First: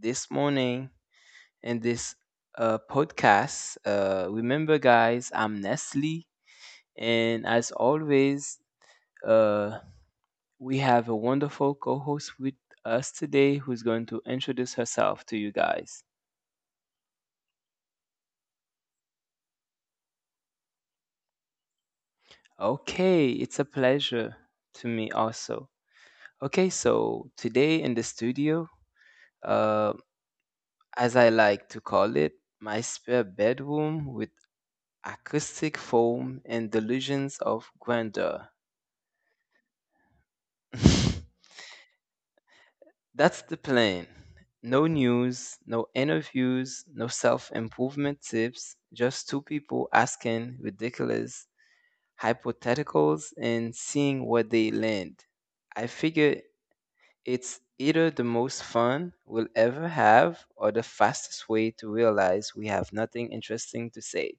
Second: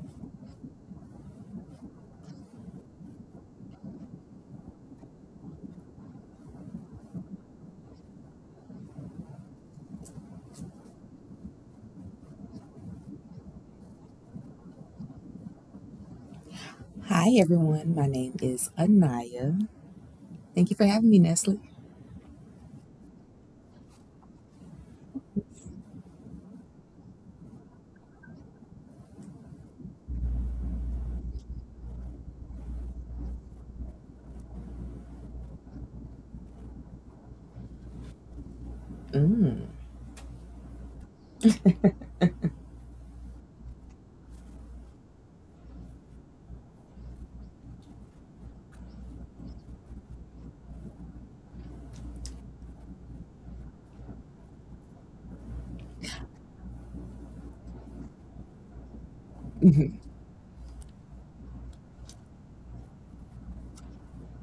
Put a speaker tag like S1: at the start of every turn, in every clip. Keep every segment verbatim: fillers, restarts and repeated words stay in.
S1: this morning, in this uh, podcast. Uh, remember, guys, I'm Nestle, and as always, uh, we have a wonderful co host with us today who's going to introduce herself to you guys.
S2: Hi, everyone. My name is Anaya. Thank you for having me, Nestle.
S1: Okay, it's a pleasure to me also. Okay, so today in the studio, uh, as I like to call it, my spare bedroom with acoustic foam and delusions of grandeur.
S2: Mm.
S1: That's the plan. No news, no interviews, no self improvement tips, just two people asking ridiculous hypotheticals and seeing where they land. I figure it's either the most fun we'll ever have or the fastest way to realize we have nothing interesting to say.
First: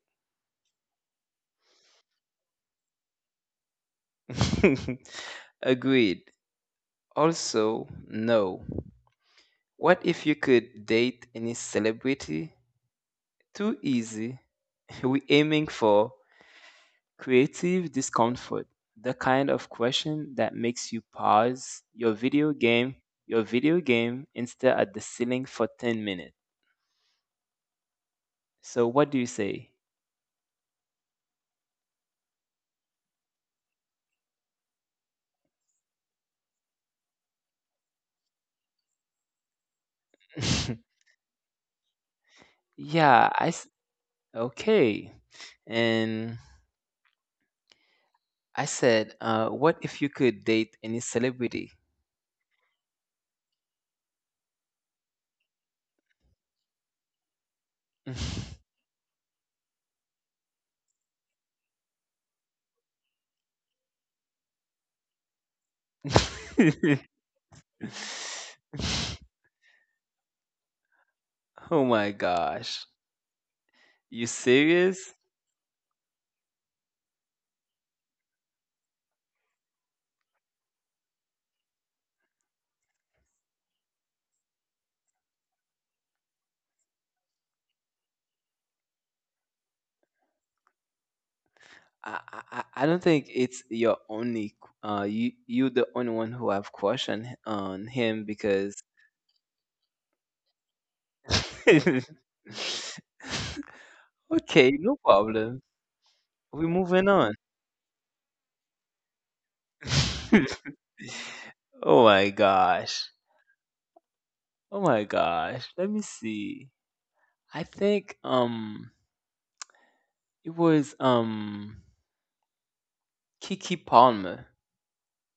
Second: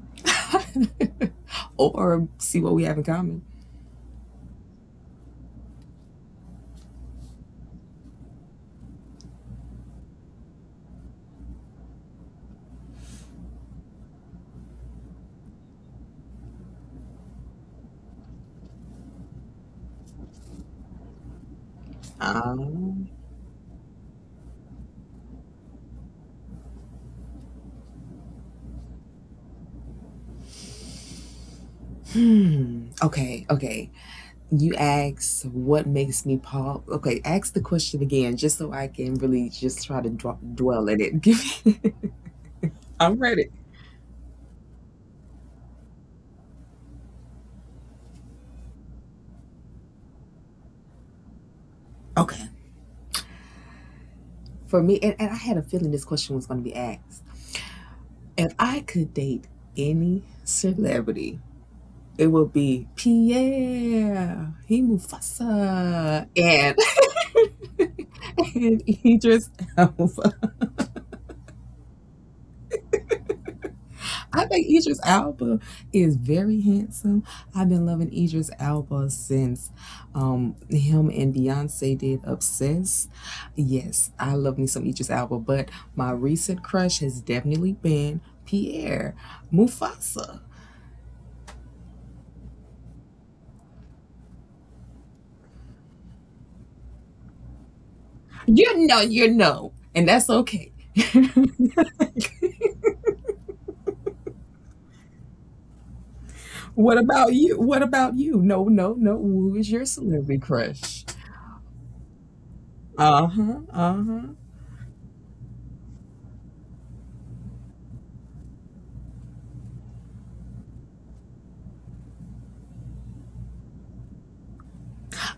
S2: Or see what we have in common.
S1: Agreed. Also, no. What if you could date any celebrity? Too easy. We're aiming for creative discomfort, the kind of question that makes you pause your video game,
S2: Um,
S1: your video game, and stare at the ceiling for ten minutes. So, what do you say?
S2: hmm. Okay, okay. You asked what makes me pop. Okay, ask the question again just so I can really just try to dw- dwell in it. Give me. I'm
S1: Yeah,
S2: ready.
S1: I. S- okay. And I said, uh, what if you could date any celebrity?
S2: Okay. For me, and, and I had a feeling this question was going to be asked. If I could date any celebrity, it will be Pierre, he Mufasa, and and Idris Elba.
S1: Oh my gosh. You
S2: I think Idris
S1: serious?
S2: Elba is very handsome. I've been loving Idris Elba since um, him and Beyonce did Obsessed. Yes, I love me some Idris Elba, but my recent crush has definitely been Pierre Mufasa.
S1: I, I I I don't think it's your only uh you you the only one who have crush on, on him because
S2: You know, you know, and that's okay.
S1: okay, no problem. We're
S2: What
S1: moving
S2: about
S1: on.
S2: you? What about you? No, no, no. Who is your celebrity crush?
S1: Oh my gosh.
S2: Uh huh. Uh huh.
S1: Oh my gosh. Let me see. I think um it was um Kiki Palmer.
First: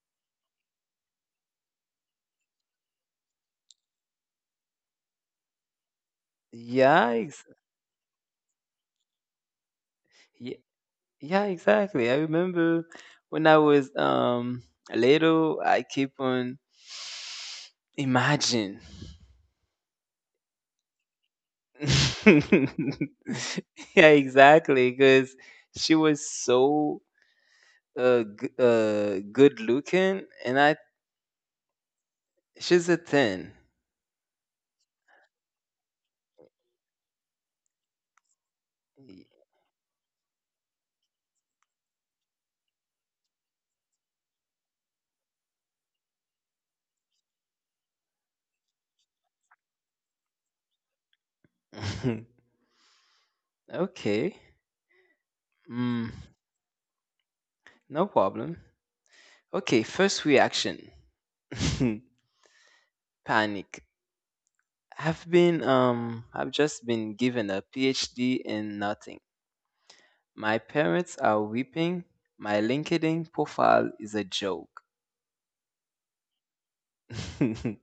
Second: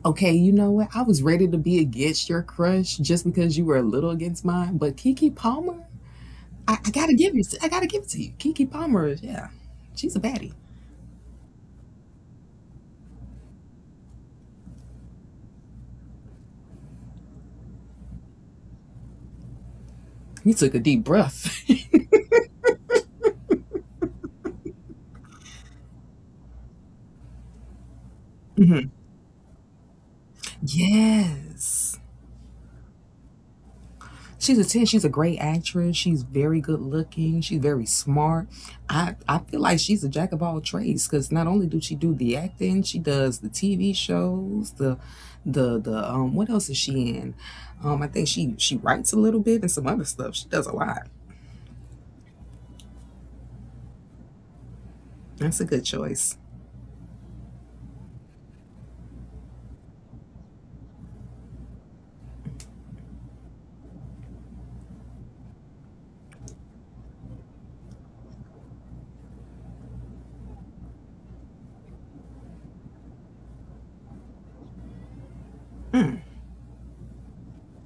S2: Okay, you know what? I was ready to be against your crush just because you were a little against mine, but Kiki Palmer, I, I
S1: Yeah,
S2: gotta give you.
S1: ex-
S2: I gotta give it to you. Kiki Palmer, is- yeah, she's a baddie.
S1: yeah, exactly. I remember when I was um little, I keep on imagine.
S2: He took a deep breath.
S1: Yeah, exactly. Because she was so uh, g-
S2: Mhm.
S1: uh good looking, and I
S2: Yes.
S1: she's a ten.
S2: She's a ten. She's a great actress. She's very good looking. She's very smart. I, I feel like she's a jack of all trades because not only do she do the acting, she does the T V shows, the the the um what else is she in? Um I think she she writes a little bit and some other stuff. She does a lot.
S1: Okay,
S2: That's a good
S1: mm,
S2: choice.
S1: no problem. Okay, first reaction. Panic. I've been um I've just been given a PhD in nothing. My parents are weeping. My LinkedIn profile is a joke.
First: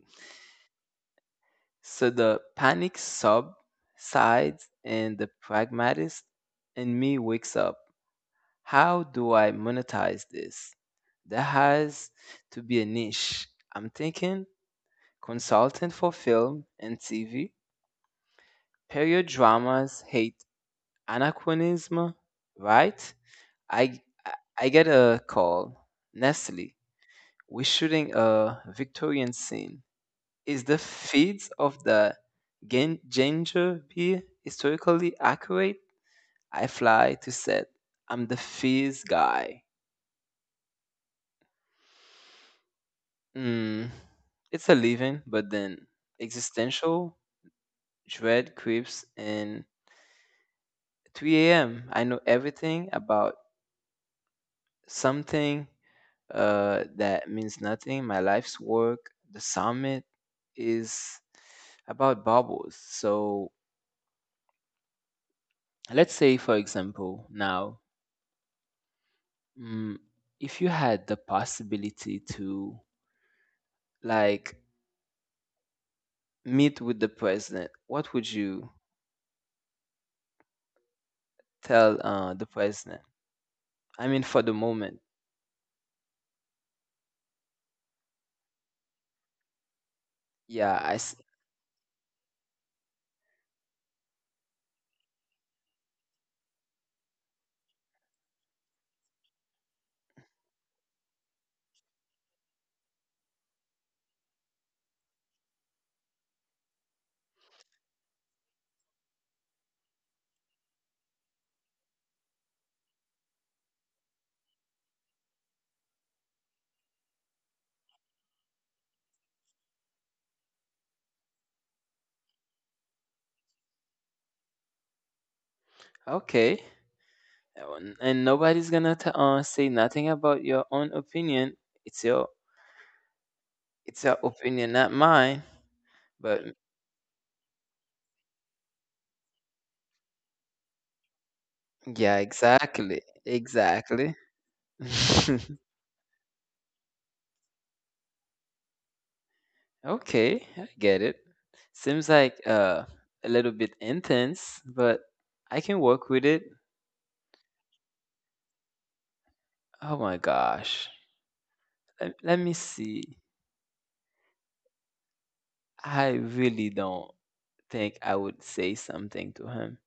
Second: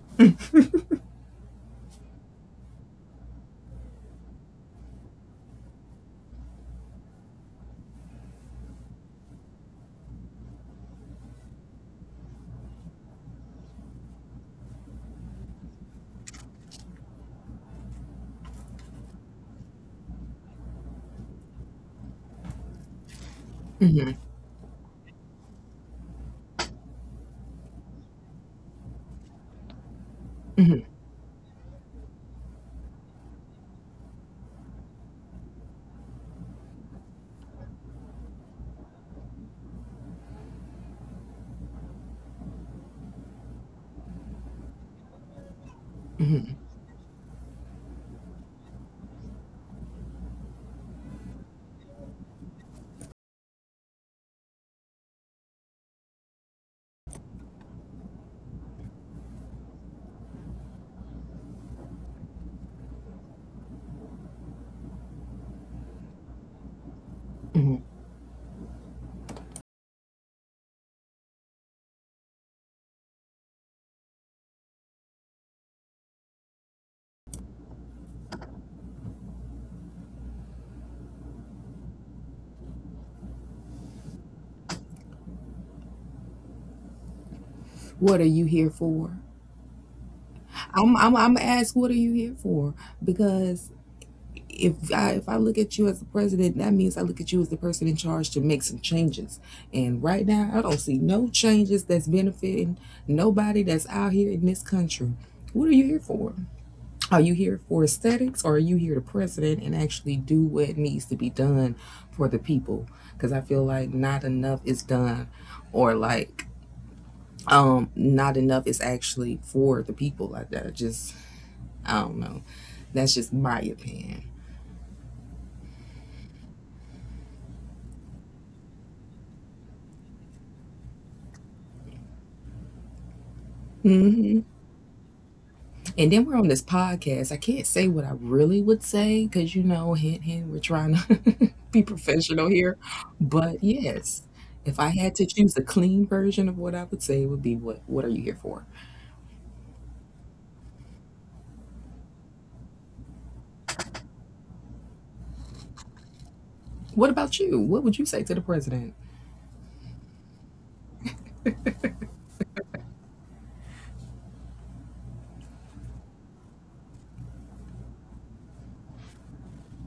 S1: So the panic sub sides and the pragmatist in me wakes up. How do I monetize this? There has to be a niche. I'm thinking consultant for film and T V. Period dramas hate anachronism, right? I
S2: hmm
S1: I I get a call. Nestle. We're shooting a Victorian scene. Is the feeds of the gan- ginger beer historically accurate? I fly to set. I'm the fizz guy. Mm, it's a living, but then existential dread creeps in three a m. I know everything about something uh, that means nothing. My life's work, the summit is about bubbles. So let's say for example now,
S2: hmm
S1: mm, if you had the possibility to like meet with the president, what would you tell uh, the president? I mean, for the moment.
S2: What are you here for?
S1: Yeah, I
S2: I'm
S1: s-
S2: I'm I'm asked, what are you here for? Because if I if I look at you as the president, that means I look at you as the person in charge to make some changes. And right now, I don't see no changes that's benefiting nobody that's out here in this country. What are you here for? Are you here for aesthetics, or are you here to president and actually do what needs to be done for the people? Because I feel like not enough is done, or like um not enough is actually for the people. Like that, just I don't know. That's just my opinion.
S1: okay. And and nobody's gonna t- uh, say nothing about your own opinion. It's your, it's your
S2: Mm-hmm.
S1: opinion, not mine.
S2: And then we're
S1: But
S2: on this podcast. I can't say what I really would say because, you know, hint, hint, we're trying to be
S1: yeah,
S2: professional here.
S1: exactly,
S2: But
S1: exactly.
S2: yes, if I had to choose a clean version of what I would say, it would be what, what are you here for?
S1: Okay, I get it. Seems like uh, a little bit intense, but I can work with it.
S2: What about you? What would you say to the president?
S1: Oh my gosh. Let, let me see. I really don't think I would say something to him.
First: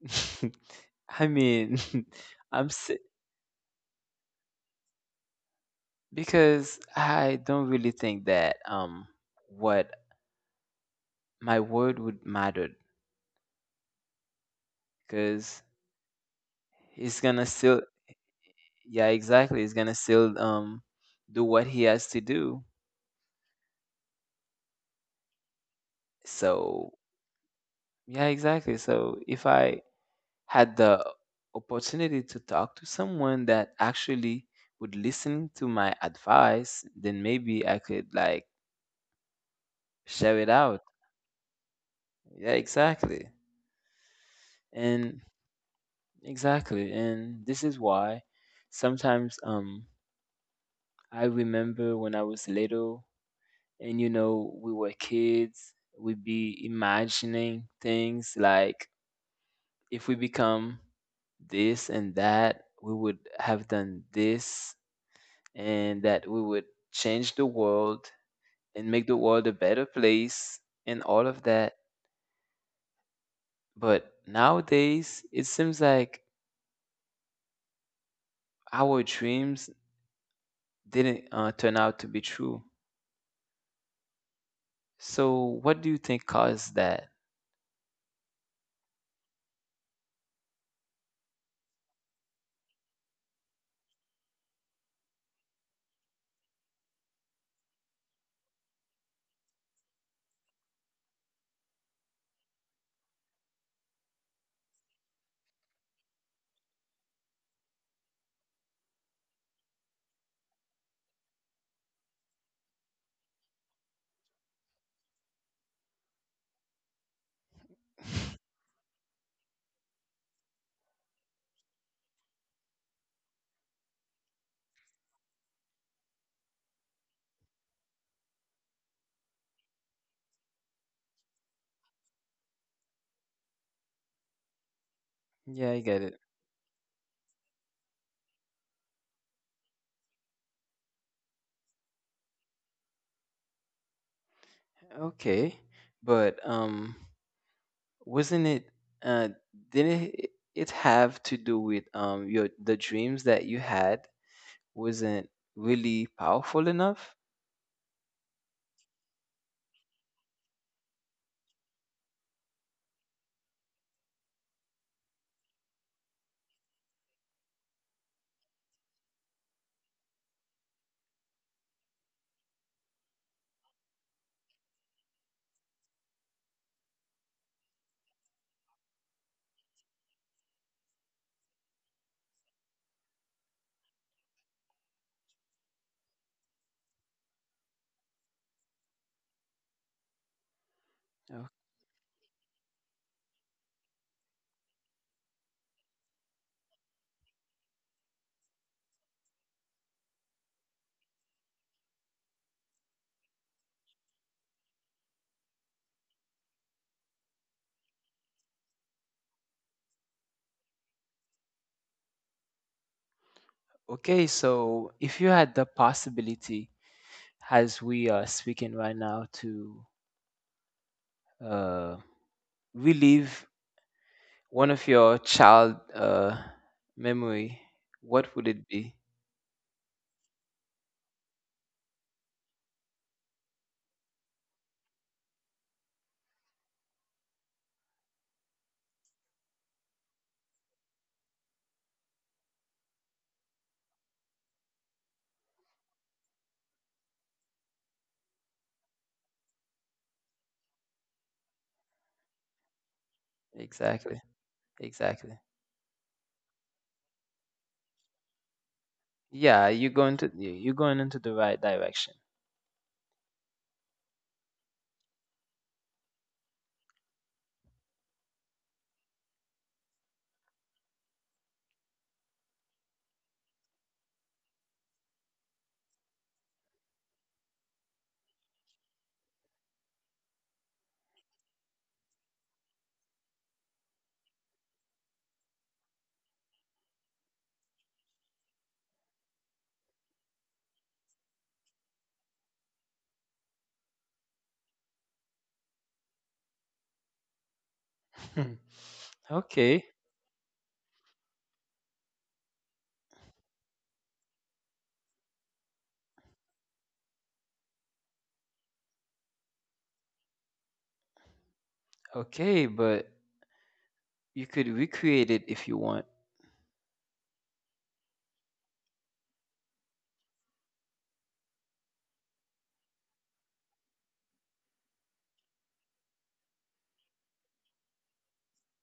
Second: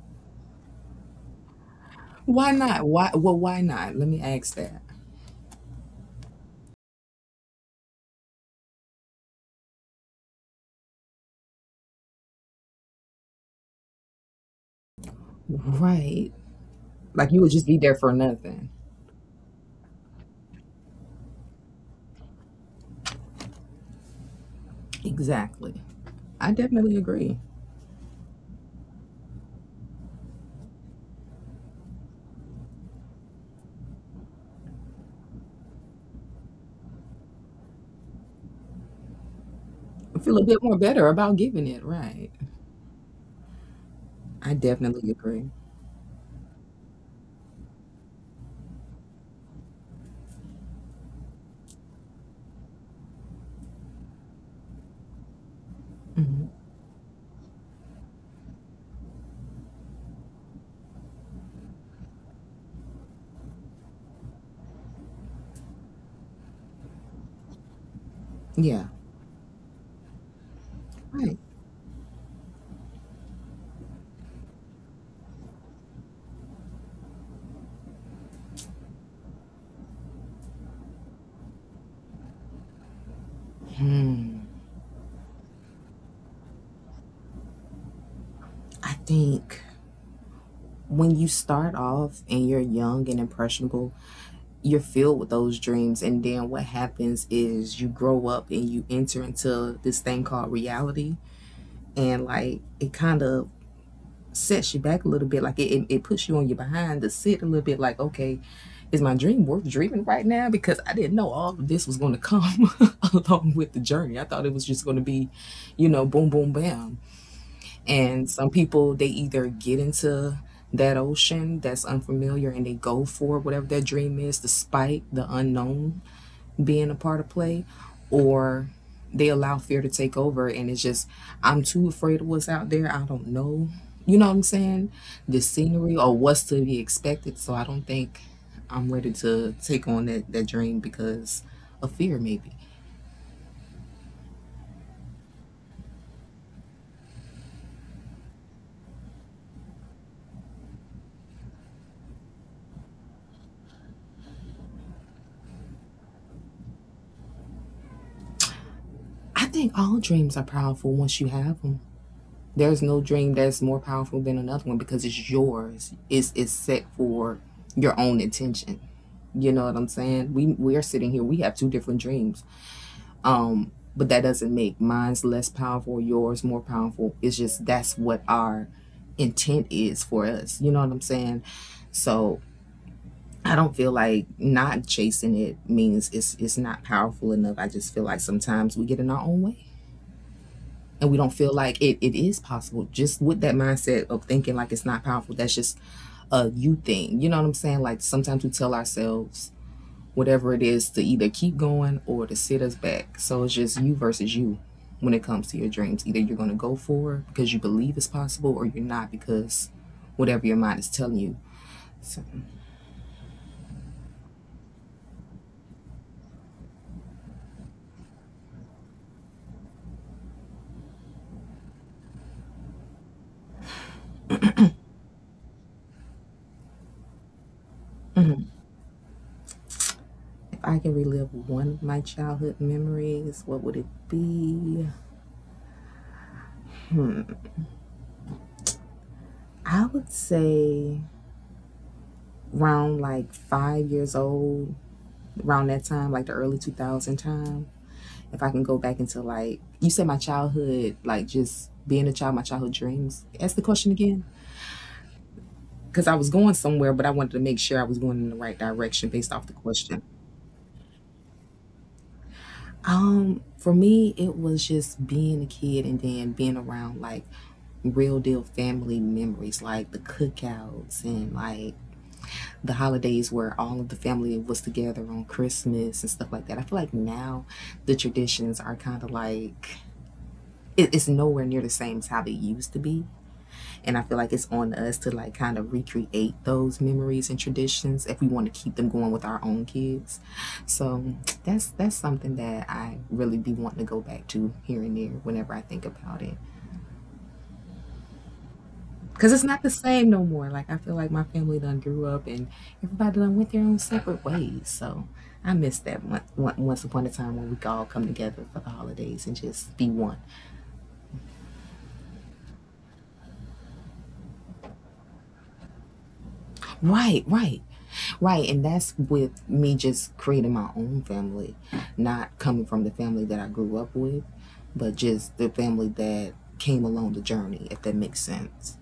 S1: I mean,
S2: Why
S1: I'm
S2: not?
S1: si-
S2: Why? Well, why not? Let me ask that.
S1: because I don't really think that um what my word would matter because
S2: Right.
S1: he's
S2: Like you
S1: gonna
S2: would just be
S1: still,
S2: there for nothing.
S1: yeah, exactly, he's gonna still um do what he has to do.
S2: Exactly. I
S1: So
S2: definitely agree.
S1: yeah, exactly. So if I had the opportunity to talk to someone that actually would listen to my advice, then maybe I could like
S2: I feel
S1: share
S2: a
S1: it
S2: bit more
S1: out.
S2: better about giving it. Right.
S1: Yeah, exactly.
S2: I definitely
S1: And
S2: agree.
S1: exactly. And this is why sometimes um I remember when I was little, and you know, we were kids, we'd be
S2: Hmm.
S1: imagining things like if we become this and that, we would have done this and that, we would change the world
S2: Yeah.
S1: and make the world a better place and all
S2: Right.
S1: of that. But nowadays, it seems like our dreams didn't uh, turn out to be true.
S2: Hmm.
S1: So, what do you think caused that?
S2: I think when you start off and you're young and impressionable, you're filled with those dreams. And then what happens is you grow up and you enter into this thing called reality. And like it kind of sets you back a little bit. Like it, it, it puts you on your behind to sit a little bit like, okay, is my dream worth dreaming right now? Because I didn't know all of this was going to come along with the journey. I thought it was just going to be, you know, boom, boom, bam. And some people, they either get into that ocean that's unfamiliar and they go for whatever their dream is, despite the unknown being a part of play, or they allow fear to take over. And it's just, I'm too afraid of what's out there. I don't know, you know what I'm saying? The
S1: Yeah, I
S2: scenery
S1: get
S2: or
S1: it.
S2: what's to be expected. So I don't think I'm ready to take on that, that dream because of fear, maybe.
S1: Okay, but um, wasn't it uh, didn't it it have to do with um your the dreams that you had wasn't really powerful enough?
S2: I think all dreams are powerful once you have them. There's no dream that's more powerful than another one because it's yours. It's it's set for your own intention. You know what I'm saying? We we are sitting here. We have two different dreams. Um, but that doesn't make mine's less powerful, yours more powerful. It's just that's what our intent is for us. You know what I'm saying? So I don't feel like not chasing it means it's it's not powerful enough. I just feel like sometimes we get in our own way and we don't feel like it, it is possible, just with that mindset of thinking like it's not powerful. That's just a you thing, you know what I'm saying? Like sometimes we tell ourselves whatever it is to either keep going or to sit us back. So it's just you versus you. When it comes to your dreams, either you're going to go for it because you believe it's possible, or you're not, because whatever your mind is telling you. So
S1: Okay, so if you had the possibility, as we are speaking right now, to uh, relive one of your child uh, memory, what would it be?
S2: if I can relive one of my childhood memories, what would it be? I would say around like five years old. Around that time, like the early two thousand time, if I can go back into like, you said my childhood, like just being a child, my childhood dreams. Ask the question
S1: Exactly,
S2: again.
S1: exactly.
S2: Because I was going somewhere, but I wanted to make sure I was going in the right direction based off the
S1: Yeah, you're
S2: question.
S1: going to you- you're going into the right direction.
S2: Um, for me, it was just being a kid and then being around like real deal family memories, like the cookouts and like the holidays where all of the family was together on Christmas and stuff like that. I feel like now the traditions are kind of like it, it's nowhere near the same as how they used to be. And I feel like it's on us to like kind of recreate those memories and traditions if we want to keep them going with our own kids. So that's that's something that I really be wanting to go back to here and there whenever I think about it.
S1: Hmm.
S2: 'Cause it's not the
S1: Okay,
S2: same no more. Like I feel like my family done grew up and everybody done went their own separate ways. So I miss that one, one, once upon a time when we could all come together for the holidays and just be one.
S1: okay, but you could recreate it if you want.
S2: Right, right, right. And that's with me just creating my own family, not coming from the family that I grew up with, but just the family that came along the journey, if that makes sense.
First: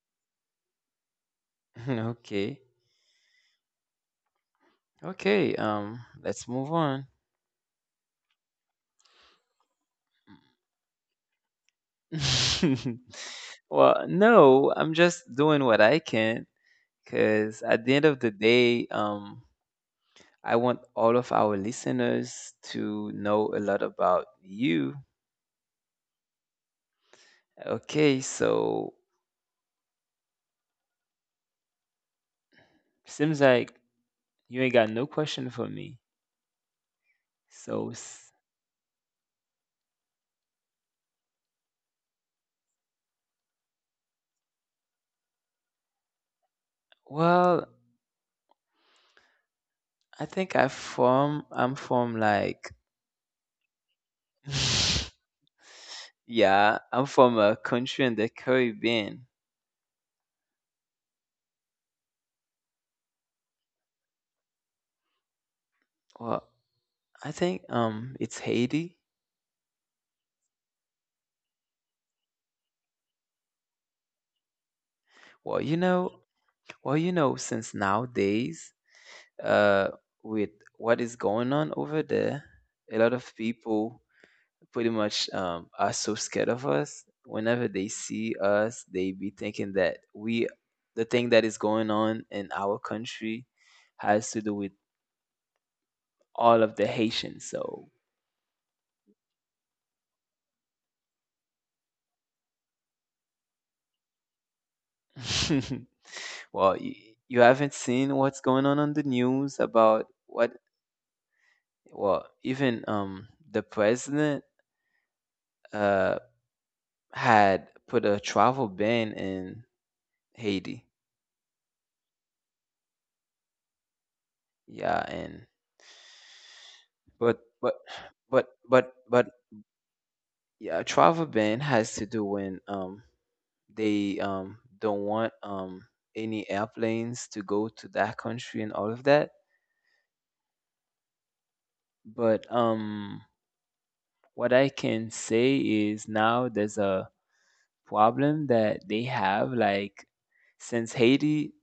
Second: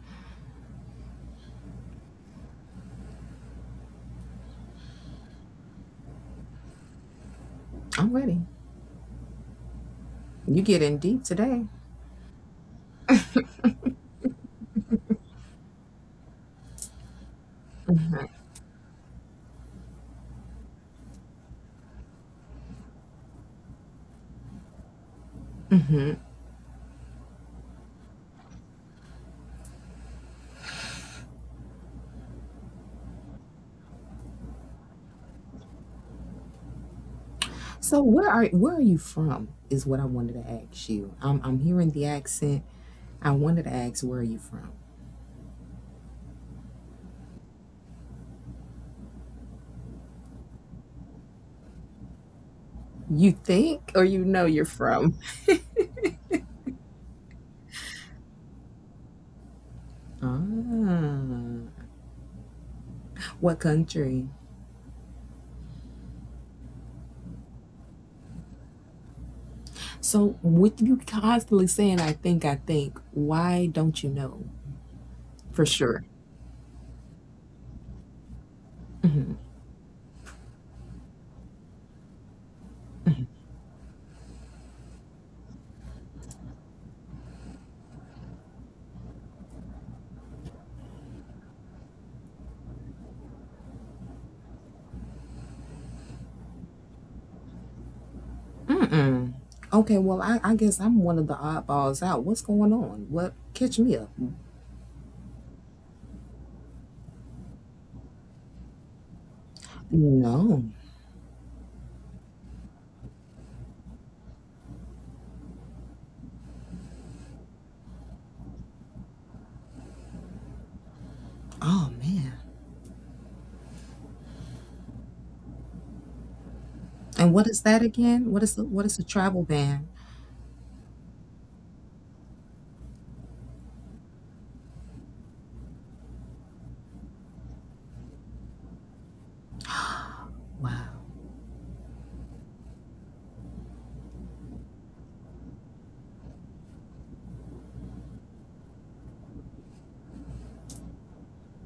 S1: Okay, okay, um, let's move on.
S2: I'm ready. You get in deep today.
S1: Well, no, I'm just doing what I can because at the end of the day, um, I want all of our listeners to know a lot about you. Okay, so seems like you ain't got no question for me. So,
S2: So where
S1: s-
S2: are where are you from? Is what I wanted to ask you. I'm I'm hearing the accent. I wanted to ask, where are you from?
S1: well, I think I from I'm from like
S2: You think or you know you're from?
S1: yeah, I'm from a country in the Caribbean.
S2: Ah, what country?
S1: Well. I think um it's Haiti.
S2: So with you constantly saying I think I think, why don't you know
S1: Well,
S2: for
S1: you
S2: sure?
S1: know, well, you know, since nowadays,
S2: Hmm.
S1: uh, with what is going on over there, a lot of people pretty much um are so scared of us. Whenever they see us, they be thinking that we, the thing that is going on in our country, has to do with all of the Haitians. So,
S2: Mm-mm. Okay, well, I, I guess I'm one of the oddballs out. What's going on? What catch me up?
S1: well, you, you haven't seen what's going on on the news about. What
S2: No.
S1: well, even um the president uh had put a travel ban in Haiti.
S2: Oh man.
S1: Yeah, and
S2: And
S1: but
S2: what is
S1: but
S2: that again? What
S1: but
S2: is the what
S1: but
S2: is the
S1: but
S2: travel ban?
S1: yeah, a travel ban has to do when um they um don't want um any airplanes to go to that country and all of that.
S2: Wow.
S1: But um what I can say is now there's a problem that they have, like, since Haiti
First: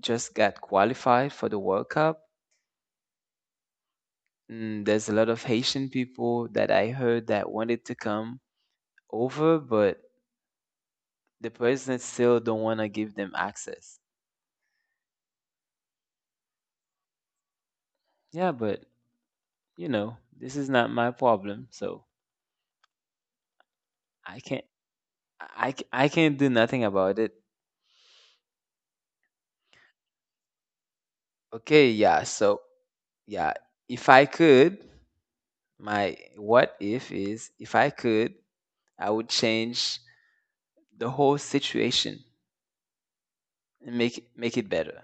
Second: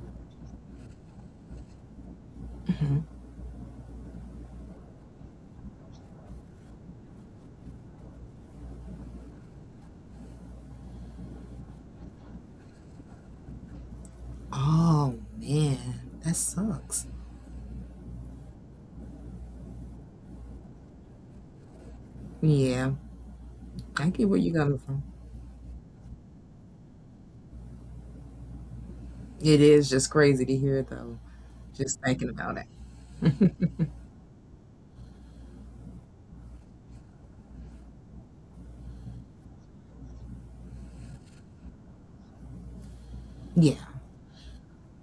S1: just got qualified for the World Cup,
S2: Hmm.
S1: mm, there's a lot of Haitian people that I heard that wanted to come over, but the president still don't want to give them access.
S2: Oh man, that sucks.
S1: Yeah, but you know, this is not my problem, so
S2: Yeah, I get where
S1: I
S2: you're
S1: can't,
S2: coming from.
S1: I, c- I can't do nothing about it.
S2: It is just crazy to hear though.
S1: Okay,
S2: Just
S1: yeah,
S2: thinking about
S1: so
S2: it.
S1: yeah, if I could, my what if is if I could, I would change the whole situation
S2: Yeah.
S1: and make make it better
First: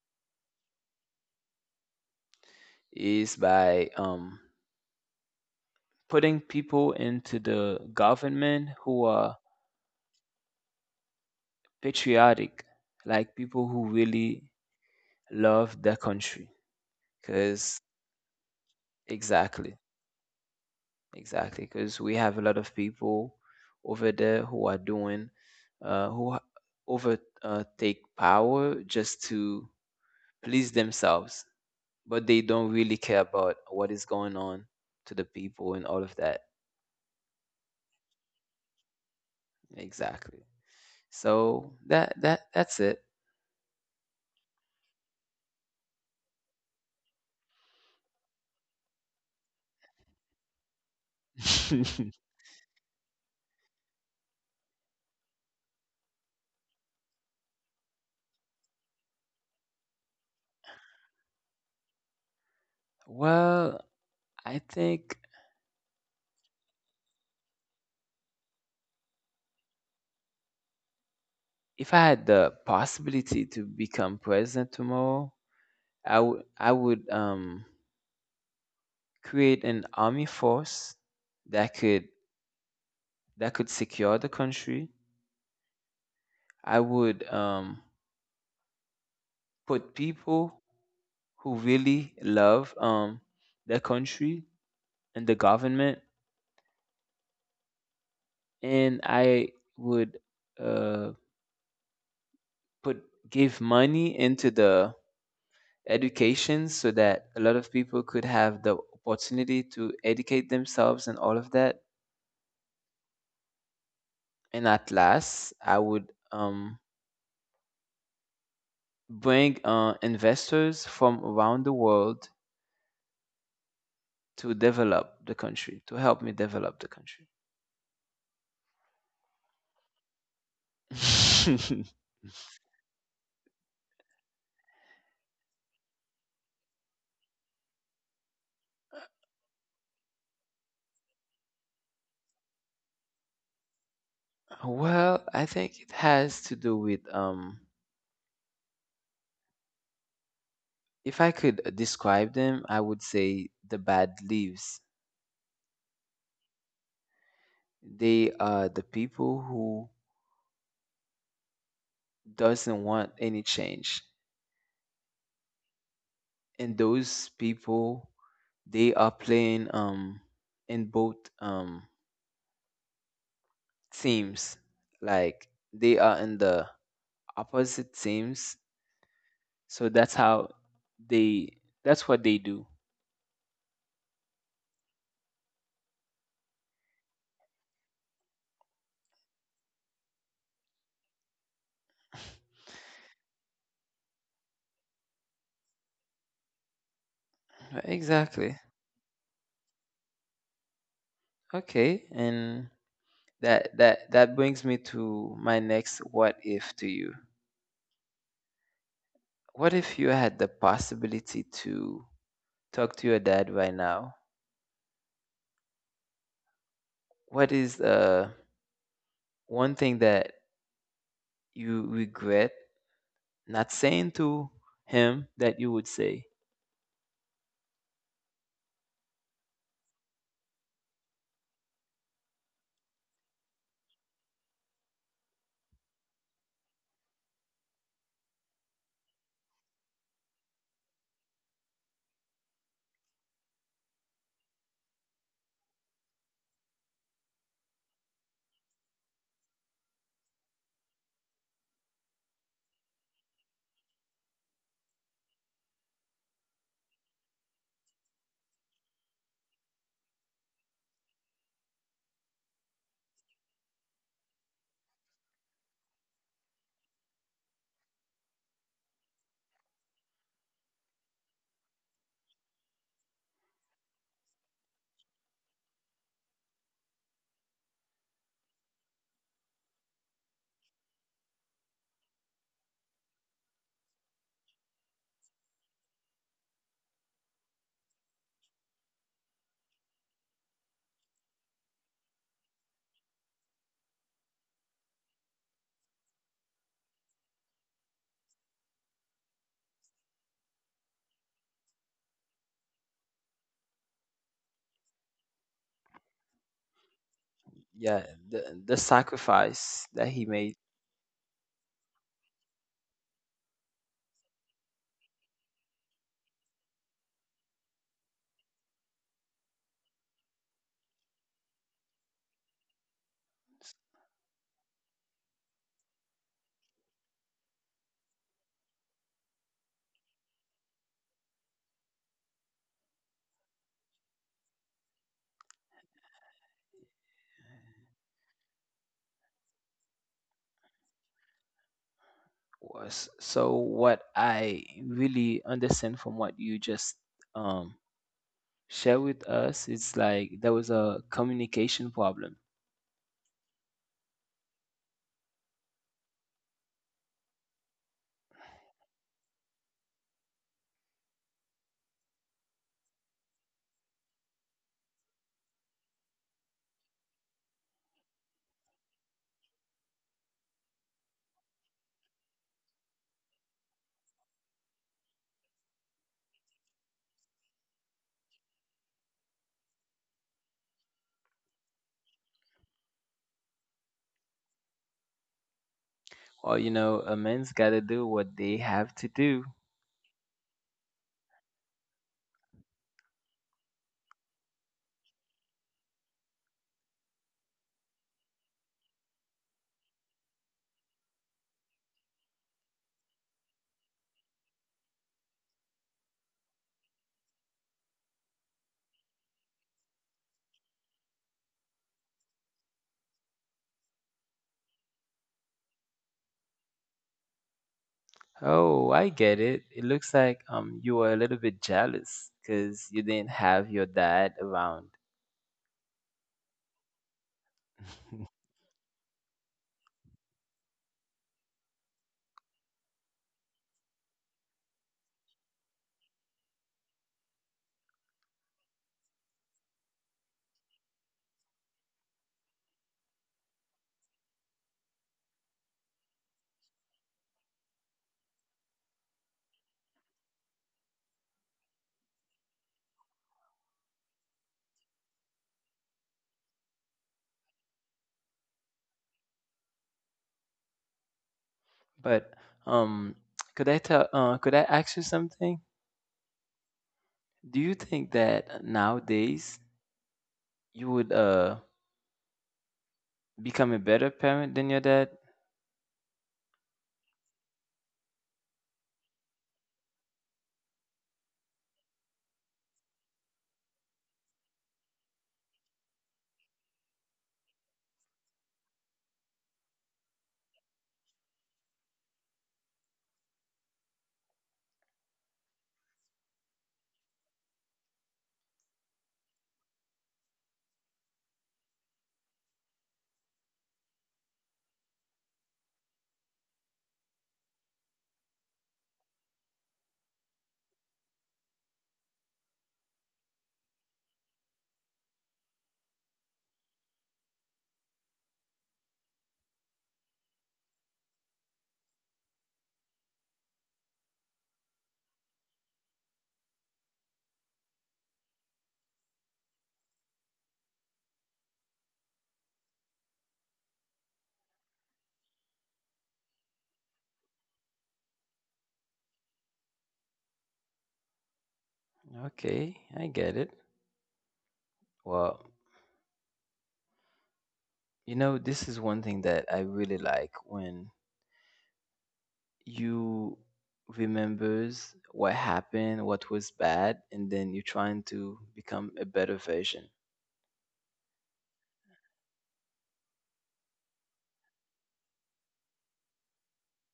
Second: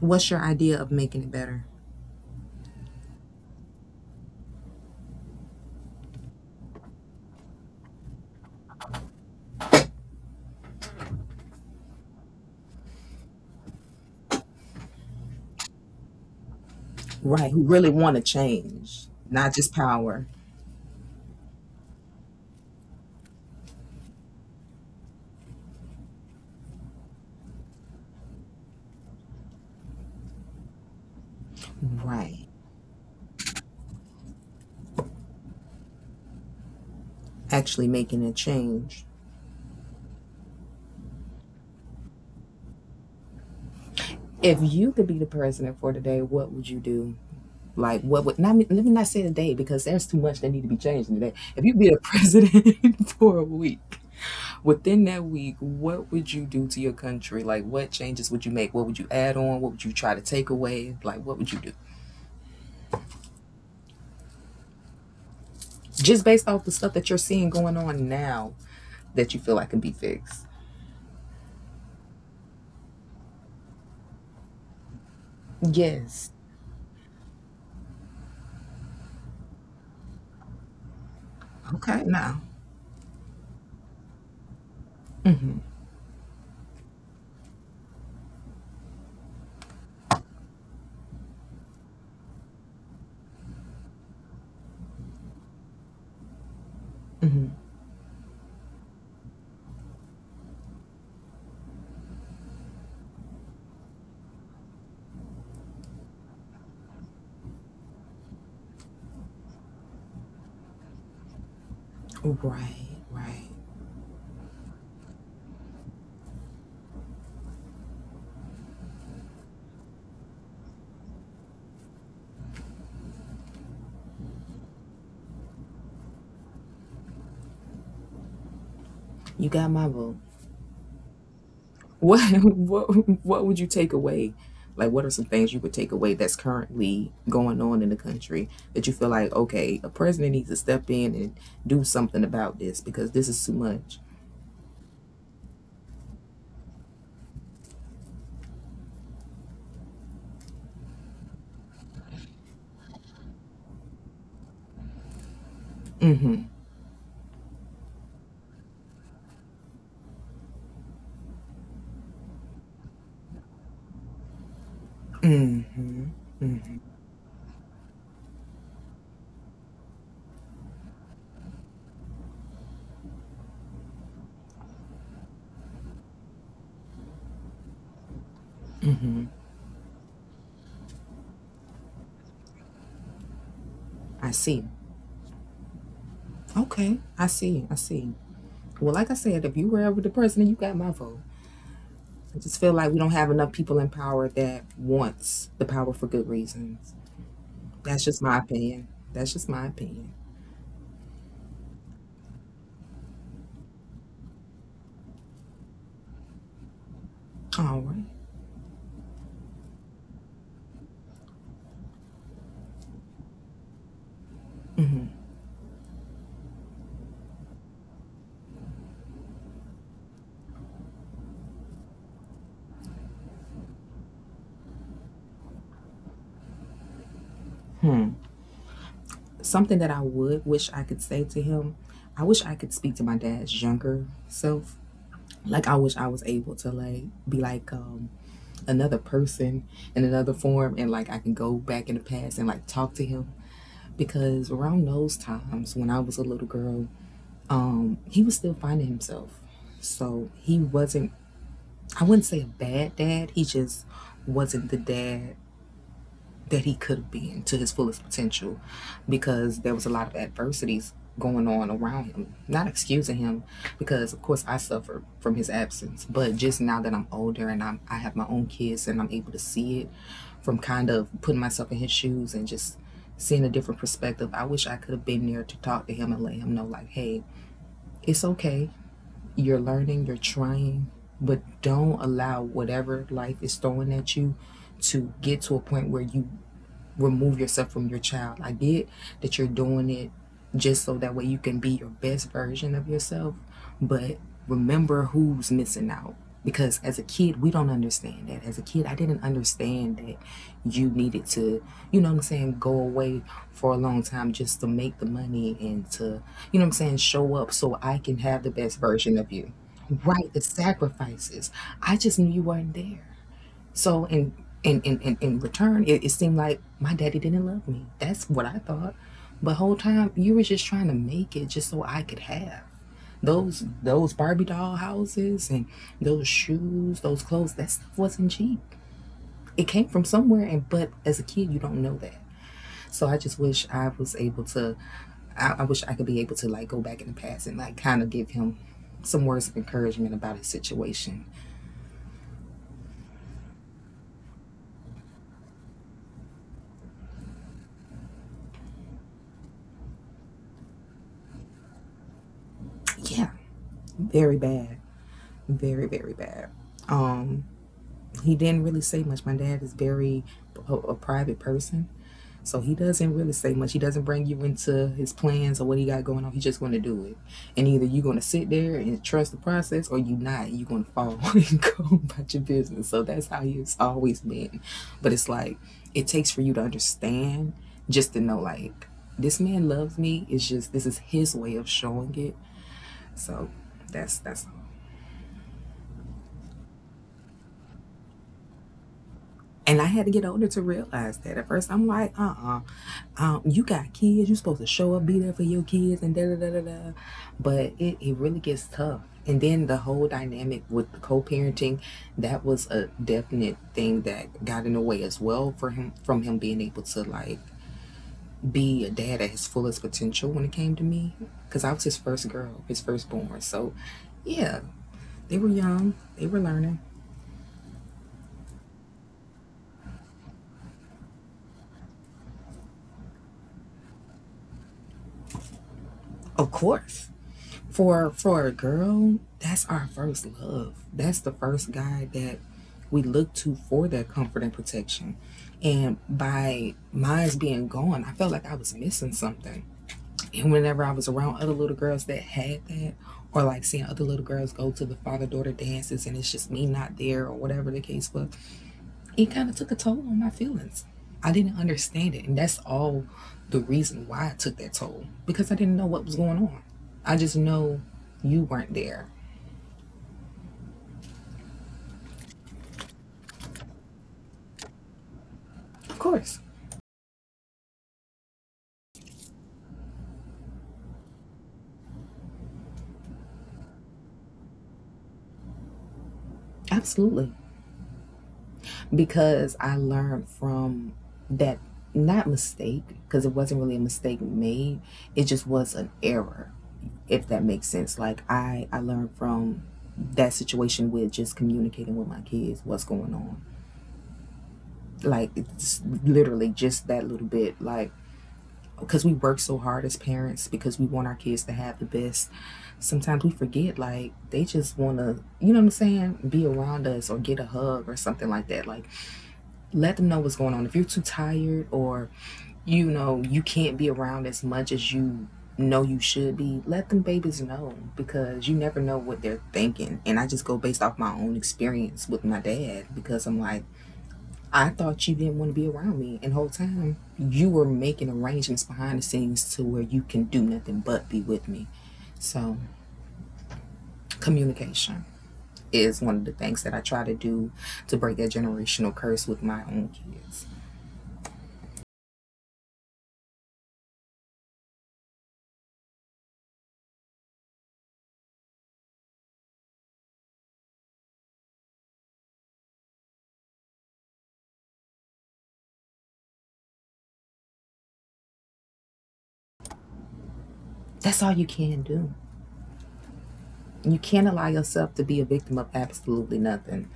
S2: What's your idea of making it better?
S1: is by um, putting people into the government who are patriotic, like people who really love their country.
S2: Right. Who
S1: Because
S2: really want to change, not just
S1: exactly,
S2: power.
S1: exactly, because we have a lot of people over there who are doing, uh, who ha- over uh, take power just to please themselves, but they
S2: Right.
S1: don't really care about what is going on to the people and all of that.
S2: Actually making a change.
S1: Exactly. So that that that's it.
S2: If you could be the president for today, what would you do? Like, what would, not, let me not say today because there's too much that need to be changed today. If you be the president for a week, within that week, what would you do to your country? Like, what changes would you make? What would you add on? What would you try to take away? Like, what would you do?
S1: Well, I think
S2: Just based off the stuff that you're seeing going on now that you feel like can be fixed.
S1: if I had the possibility to become president tomorrow, I
S2: Yes.
S1: would I would um create an army force that
S2: Okay,
S1: could
S2: now.
S1: that could secure the country. I would um put people who really love um their country and the government,
S2: Mm-hmm.
S1: and I would uh put give money into the education so that a lot of people could have the opportunity to educate themselves and all of that.
S2: Right, right.
S1: And at last, I would um, bring uh, investors from around the world to develop the country, to help me develop the country.
S2: You got my vote. What what what would you take away? Like what are some things you would take away that's currently going on in the country that you feel like, okay, a president needs to step in and do something about this because this is too much.
S1: Well, I think it has to do with um, if I could describe them, I would say the bad leaves.
S2: Mm-hmm.
S1: They are the people who doesn't want any change,
S2: Mm-hmm.
S1: and
S2: Mm-hmm.
S1: those people, they are playing um in both um teams, like they are in the opposite teams, so that's how they, that's what they do.
S2: I see. Okay. I see. I see. Well, like I said, if you were ever the president, you got my vote. I just feel like we don't have enough people in power that wants the power for good reasons. That's just my
S1: Exactly.
S2: opinion. That's just my opinion.
S1: Okay, and that that that brings me to my next what if to you.
S2: All right.
S1: What if you had the possibility to talk to your dad right now?
S2: Mm-hmm.
S1: What is uh one thing that you regret not saying to him that you would say?
S2: Hmm. Something that I would wish I could say to him, I wish I could speak to my dad's younger self. Like I wish I was able to like be like um, another person in another form, and like I can go back in the past and like talk to him because around those times when I was a little girl, um, he was still finding himself. So he wasn't. I wouldn't say a bad dad. He just wasn't the dad that he could have been to his fullest potential because there was a lot of adversities going on around him. Not excusing him because of course I suffered from his absence, but just now that I'm older and I'm I have my own kids and I'm able to see it from kind of putting myself in his shoes and just seeing a different perspective. I wish I could have been there to talk to him and let him know like, "Hey, it's okay. You're learning, you're trying, but don't allow whatever life is throwing at you to get to a point where you remove yourself from your child. I get that you're doing it just so that way you can be your best version of yourself, but remember who's missing out. Because as a kid, we don't understand that. As a kid, I didn't understand that you needed to, you know what I'm saying, go away for a long time just to make the money and to, you know what I'm saying, show up so I
S1: Yeah,
S2: can have the
S1: the, the
S2: best version of you.
S1: sacrifice that he
S2: Right, the
S1: made
S2: sacrifices. I just knew you weren't there. So in in in in, return, it, it seemed like my daddy didn't love me. That's what I thought. But whole time you were just trying to make it just so I could have those those Barbie doll houses and those shoes, those clothes. That stuff wasn't cheap. It came from somewhere, and but as a kid, you don't know that. So I just wish I was able to. I, I wish I could be able to like go back in the past and like kind of give him some words of encouragement about his situation.
S1: was. So, what I really understand from what you just um, share with us, it's like there was a communication problem.
S2: Yeah, very bad, very very bad. Um. He didn't really say much. My dad is very a, a private person, so he doesn't really say much. He doesn't bring you into his plans or what he got going on. He's just going to do it, and either you're going to sit there and trust the process, or you are not. You're going to fall and go about your business. So that's how he's always been. But it's like it takes for you to understand, just to know like this man loves me. It's just this is his way of showing it. So that's that's. All.
S1: Or, you know, a man's got to do what they have to do.
S2: And I had to get older to realize that. At first, I'm like, uh uh um, you got kids, you're supposed to show up, be there for your kids, and da da da da da. But it, it really gets tough. And then the whole dynamic with the co-parenting, that was a definite thing that got in the way as well for him from him being able to like be a dad at his fullest potential when it came to me, because I was his first girl, his firstborn. So yeah, they were young, they were learning.
S1: Oh, I get it. It looks like um, you were a little bit jealous because you didn't have your dad around.
S2: Of course. for for a girl, that's our first love. That's the first guy that we look to for that comfort and protection, and by mine's being gone, I felt like I was missing something. And whenever I was around other little girls that had that, or like seeing other little girls go to the father daughter dances and it's just me not there or whatever the case was, it kind of took a toll on my feelings. I didn't understand it, and that's all the reason why I took that toll, because I didn't know what was going on. I just know you weren't there.
S1: But um, could I tell? Uh, could I ask you something?
S2: Of course,
S1: Do you think that nowadays you would uh become a better parent than your dad?
S2: absolutely, because I learned from that not mistake because it wasn't really a mistake made. It just was an error, if that makes sense. Like I, I learned from that situation with just communicating with my kids what's going on. Like it's literally just that little bit. Like because we work so hard as parents because we want our kids to have the best, sometimes we forget like they just want to, you know what I'm saying be around us or get a hug or something like that. Like let them know what's going on if you're too tired or you know you can't be around as much as you know you should be. Let them babies know, because you never know what they're thinking. And I just go based off my own experience with my dad because I'm like I thought you didn't want to be around me. And the whole time you were making arrangements behind the scenes to where you can do nothing but be with me. So communication is one of the things that I try to do to break that generational curse with my own kids.
S1: Okay, I get it. Well, you know, this is one thing that I really like when you remembers what happened, what was bad, and then you're trying to become a better version.
S2: That's all you can do. You can't allow yourself to be a victim of absolutely nothing.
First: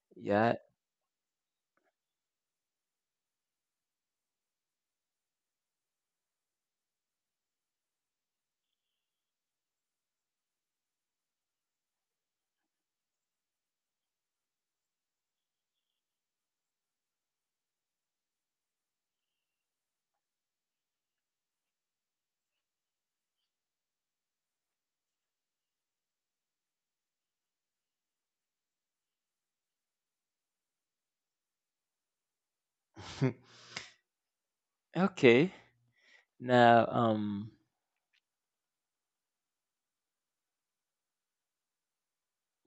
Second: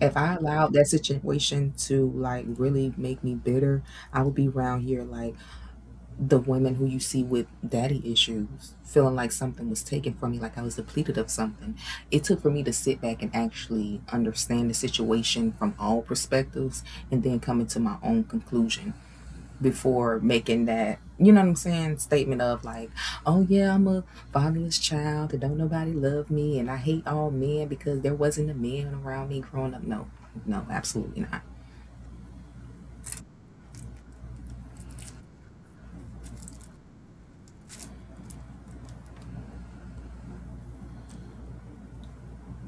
S2: If I
S1: Yeah.
S2: allowed that situation to like really make me bitter, I would be around here like the women who you see with daddy issues, feeling like something was taken from me, like I was depleted of something. It took for me to sit back and actually understand the situation from all perspectives, and then come into my own conclusion before making that, you know what I'm saying statement of like, oh yeah, I'm a fatherless child and don't nobody love me and I hate all men because there wasn't a man around me growing up. No, no, absolutely not.
S1: Okay. Now, um,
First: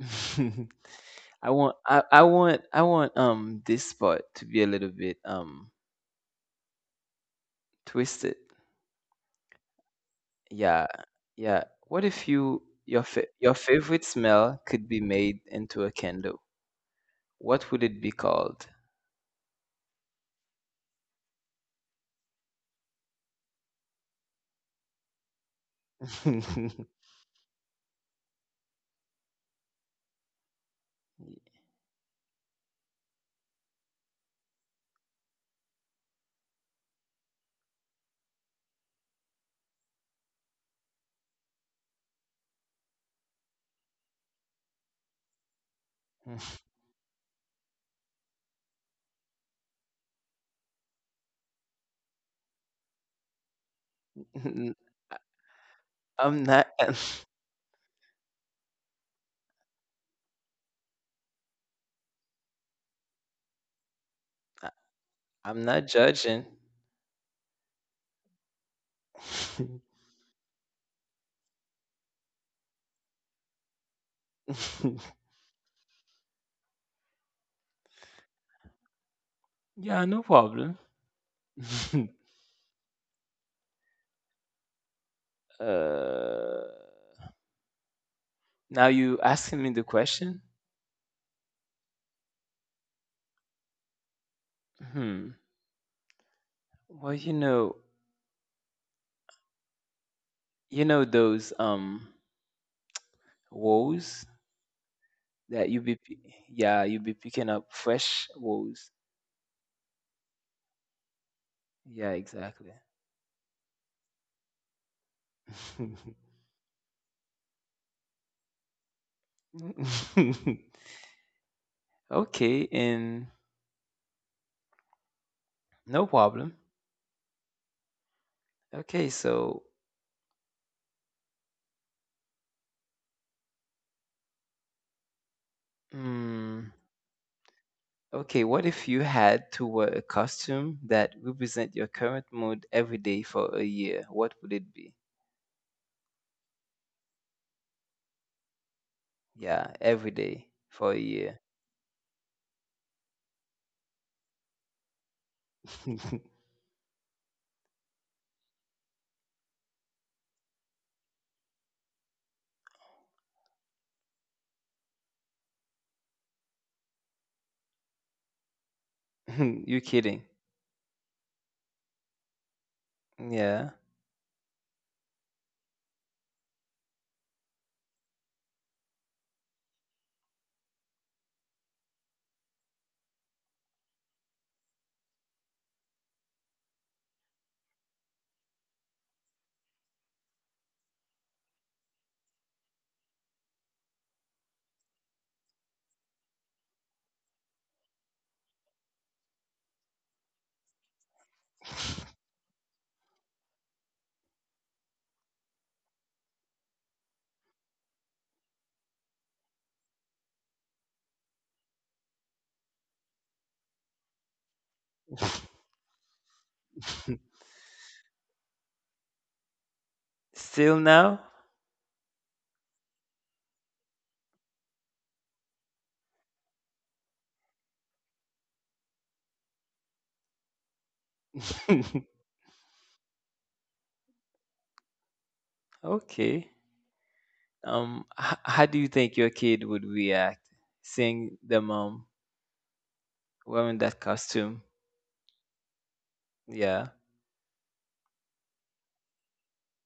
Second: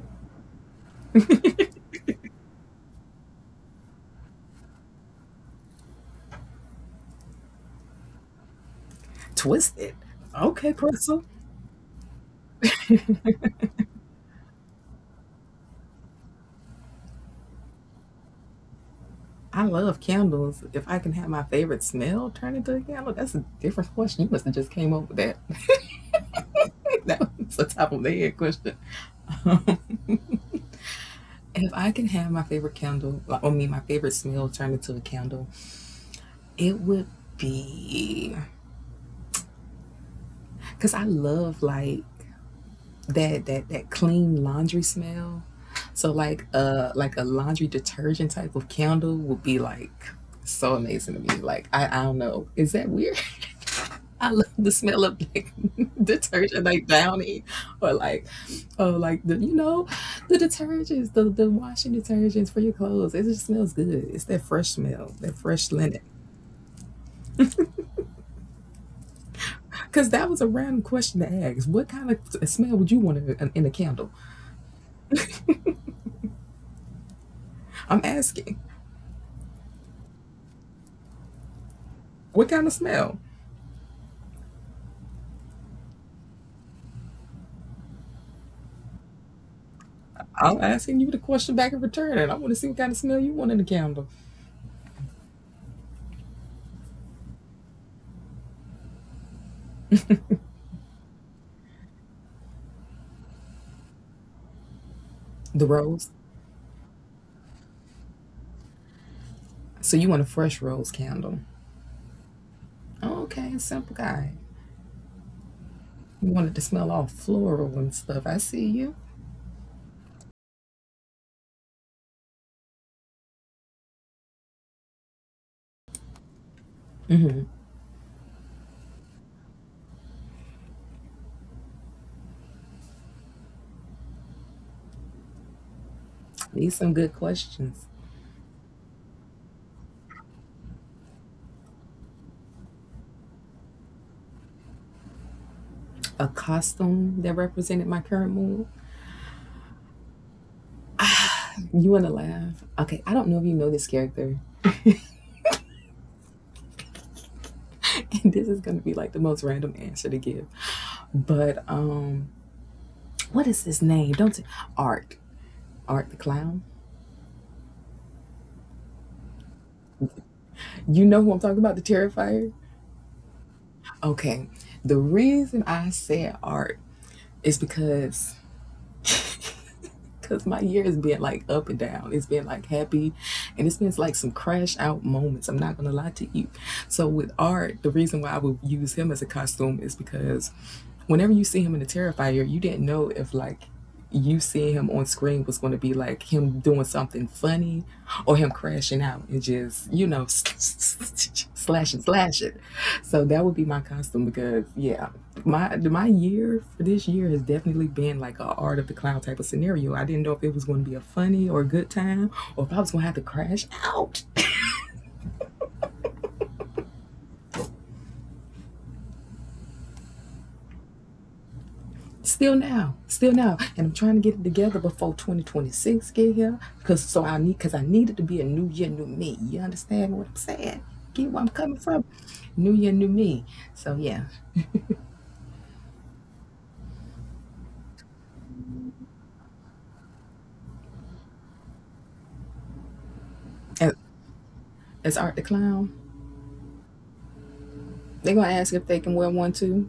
S1: I want, I, I want, I want, um, this part to be a little bit, um, twisted.
S2: Twisted. Okay,
S1: Yeah,
S2: Crystal.
S1: yeah. What if you your fa- your favorite smell could be made into a candle? What would it be called?
S2: I love candles. If I can have my favorite smell turn into a candle, that's a different question. You must have just came up with that.
S1: N-
S2: That was a top of the head question. If I can have my favorite candle, like, or me, my favorite smell turn into a candle, it would be, because I love like that that that clean laundry smell. So like uh like a laundry detergent type of candle would be like so amazing to me. Like I, I don't know. Is that weird? I love the smell of like
S1: I'm
S2: detergent,
S1: not.
S2: like Downy, or like oh, like the you know the detergents, the the washing detergents for your clothes. It just smells good. It's that fresh
S1: I
S2: smell, that
S1: I'm
S2: fresh
S1: not
S2: linen.
S1: judging.
S2: Because that was a random question to ask, what kind of smell would you want in, a, in a candle? I'm asking,
S1: Yeah, no problem.
S2: what kind of smell?
S1: Uh, now you asking me the question?
S2: I'm asking you the question back in return, and I want to see what kind of smell you want in the candle.
S1: Hmm. Well, you know, you know those um woes
S2: The
S1: that you be,
S2: rose.
S1: p- yeah, you be picking up fresh woes.
S2: So you want a fresh rose candle.
S1: Yeah, exactly.
S2: Okay, simple guy. You want it to smell all floral and stuff. I see you.
S1: Okay, and no problem. Okay, so. mm
S2: These some good questions.
S1: Okay, what if you had to wear a costume that represent your current mood every day for a year? What would it be?
S2: A costume that represented my current mood.
S1: Yeah, every day for a year.
S2: You want to laugh? Okay, I don't know if you know this character. And this is gonna be like the most random answer to give. But um, what is his name? Don't t- Art. Art the clown.
S1: You kidding?
S2: You know who I'm talking about, the Terrifier?
S1: Yeah.
S2: Okay. The reason I said art is because cause my year has been like up and down. It's been like happy, and it's been like some crash out moments. I'm not gonna lie to you. So with art, the reason why I would use him as a costume is because whenever you see him in the Terrifier, you didn't know if like you seeing him on screen was going to be like him doing something funny or him crashing out and just you know slashing slashing. So that would be my costume because yeah. My my year for this year has definitely been like a art of the clown type of scenario. I didn't know if it was going to be a funny or a good time, or if I was going to have to crash out.
S1: Still now?
S2: Still now, still now, and I'm trying to get it together before twenty twenty-six get here, because so I need because I need it to be a new year, new me. You understand what I'm saying? Get where I'm coming from? New year, new me. So yeah,
S1: Okay. Um, h- how do you think your kid would react seeing the mom wearing
S2: as,
S1: that costume?
S2: as art the clown,
S1: Yeah.
S2: they're gonna ask if they can wear one too.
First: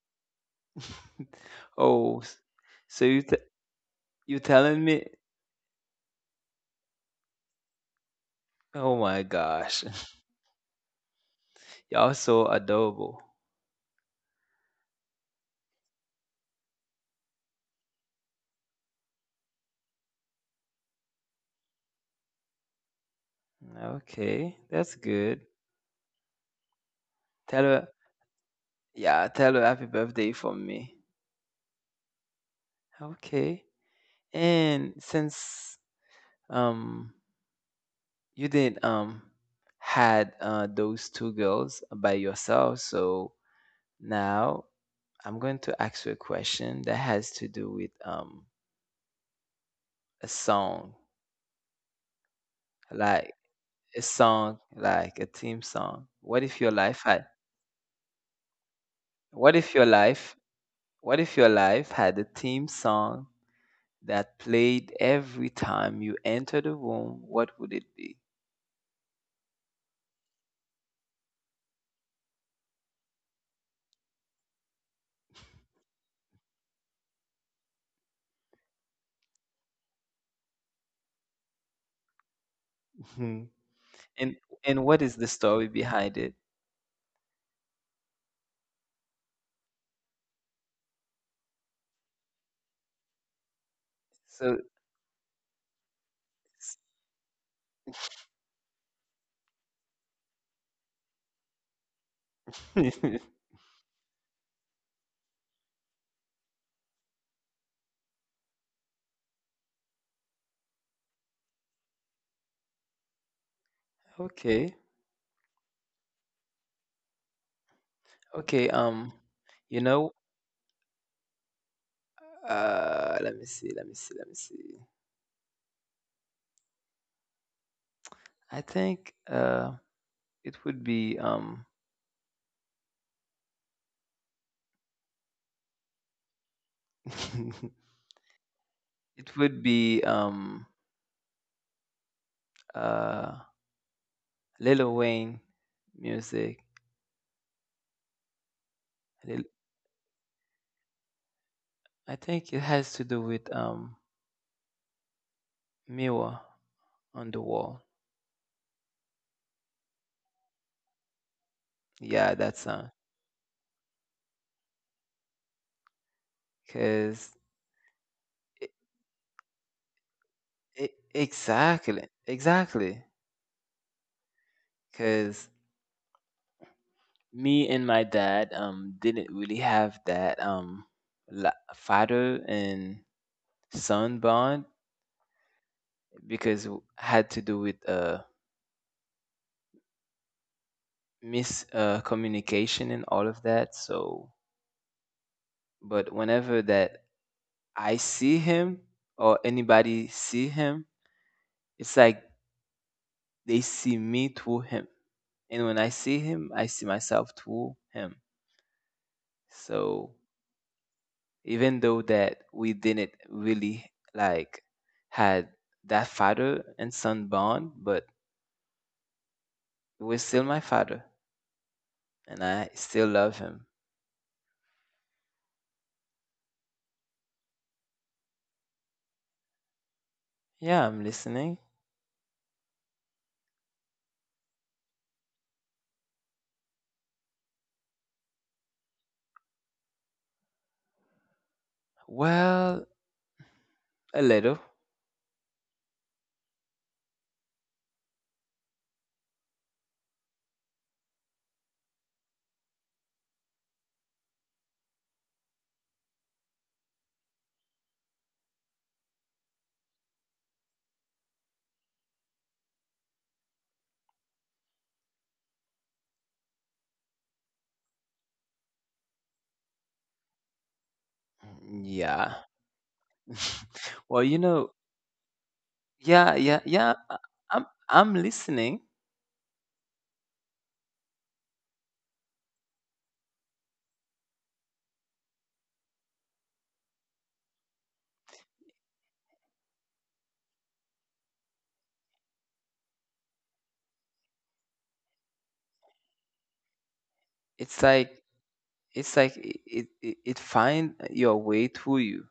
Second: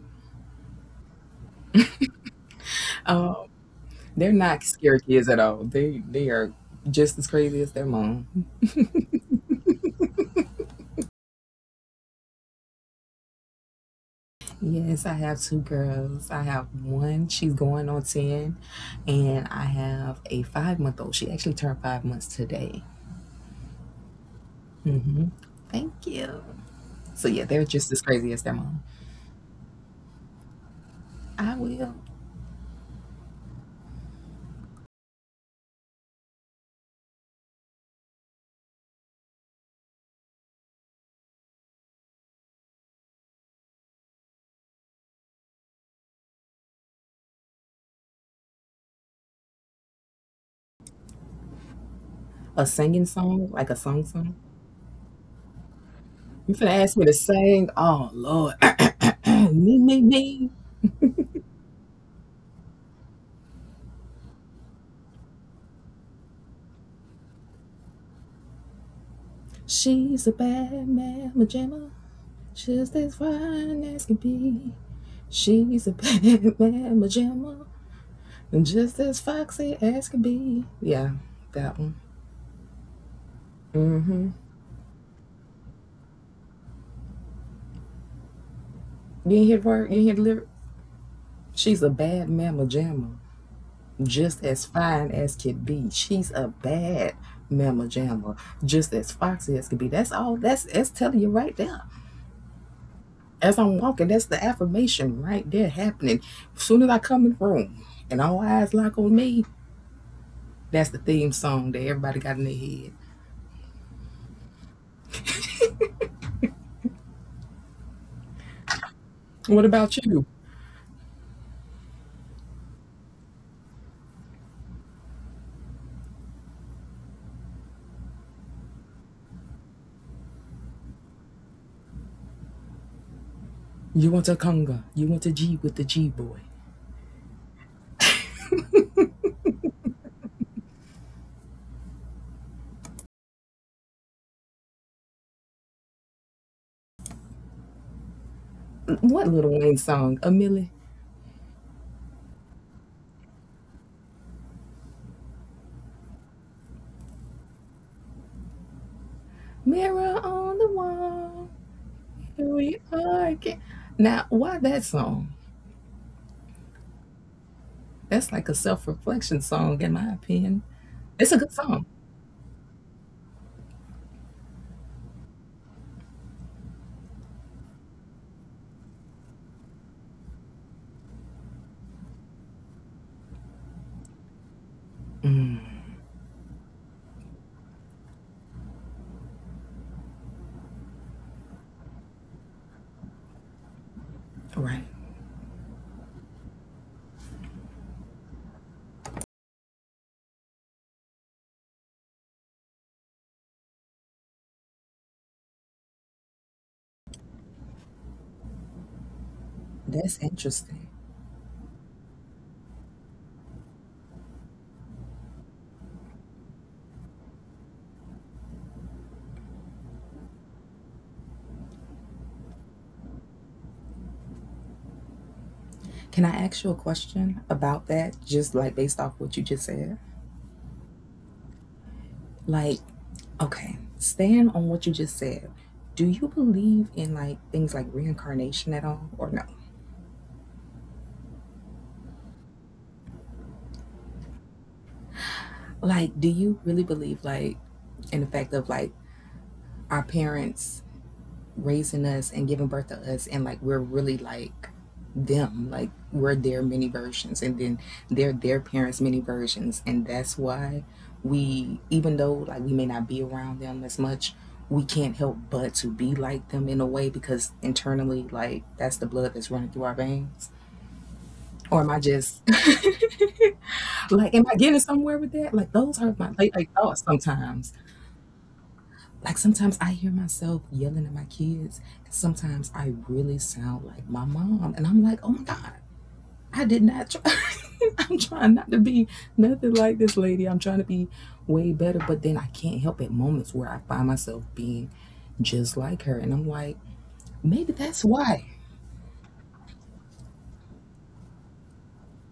S1: Oh, s- so you
S2: Um,
S1: t-
S2: They're
S1: you
S2: not
S1: telling me?
S2: scared kids at all. They they are just as crazy as their mom.
S1: Oh my gosh. Also adobo.
S2: Yes, I have two girls. I have one, she's going on ten, and I have a five month old. She actually turned five months today.
S1: Okay, that's
S2: Hmm.
S1: good.
S2: Thank you. So yeah,
S1: Tell
S2: they're
S1: her,
S2: just as crazy as their mom.
S1: yeah, tell her happy birthday from me.
S2: I will.
S1: Okay. And since um you didn't um had uh, those two girls by yourself, so now I'm going to ask you a question that has to do with um a song,
S2: A singing
S1: like
S2: song, like a
S1: a
S2: song song.
S1: song, like a theme song. What
S2: You
S1: if your
S2: finna ask
S1: life
S2: me to
S1: had?
S2: sing? Oh Lord,
S1: What if
S2: me
S1: your
S2: me
S1: life?
S2: me.
S1: What if your life had a theme song that played every time you entered a room, what would it be?
S2: She's a bad mama jamma, just as fine as can be. She's a bad man, pajama, just as foxy as can be. Yeah, that one.
S1: Mhm.
S2: Mm-hmm.
S1: And and what is the story behind it?
S2: You ain't hear the word? You ain't hear the lyric? She's a bad mama jamma, just
S1: So
S2: as fine as can be. She's a bad mama jamma, just as foxy as can be. That's all. That's that's telling you right there. As I'm walking, that's the affirmation right there happening. As soon as I come in the room and all eyes lock on me, that's the theme song that everybody got in their head.
S1: okay, okay. Um,
S2: What
S1: you
S2: about
S1: know,
S2: you?
S1: uh, let me see, let me see, let me see. I think uh, it would be um,
S2: You want a conga. You want a G with the G boy.
S1: it would be um, uh, Lil Wayne music.
S2: What
S1: Lil-
S2: Little Wayne song? A Millie.
S1: I think it has to do with um, mirror on the wall.
S2: Mirror on the wall.
S1: Yeah,
S2: Here
S1: that
S2: we
S1: song.
S2: are again. Now, why that song?
S1: Cause
S2: That's like a
S1: e
S2: self reflection song, in my opinion.
S1: e
S2: It's a good song.
S1: exactly, exactly. Cause me and my dad um didn't really have that um la- father and son bond because it had to do with uh mis uh, communication and all of that. So,
S2: Right.
S1: but whenever that I see him or anybody see him, it's like they see me through him, and when I see him, I see myself through him. So
S2: That's interesting.
S1: even though that we didn't really like had that father and son bond, but it was still my father and I still love him.
S2: Can I ask you a question about that, just like based off what you just said?
S1: Yeah, I'm listening.
S2: Like, okay, stand on what you just said. Do you believe in like things like reincarnation at all or no?
S1: Well, a little.
S2: Like, do you really believe, like, in the fact of like our parents raising us and giving birth to us, and like we're really like them, like we're their mini versions, and then they're their parents' mini versions, and that's why we, even though like we may not be around them as much, we can't help but to be like them in a way because internally, like, that's the blood that's running through our veins. Or am I
S1: Yeah.
S2: just
S1: well,
S2: like,
S1: you
S2: am I
S1: know,
S2: getting somewhere with that? Like, those are my
S1: yeah,
S2: late
S1: yeah,
S2: like,
S1: yeah.
S2: thoughts
S1: I- I'm
S2: sometimes.
S1: I'm listening.
S2: Like sometimes I hear myself yelling at my kids. And sometimes I really sound like my mom. And I'm like, oh my God, I did not try. I'm trying not to be nothing like this lady. I'm trying to be way better. But then I can't help at moments where I find myself being just like her. And I'm like, maybe
S1: It's
S2: that's
S1: like
S2: why.
S1: it's like i- it it, it find your way through you.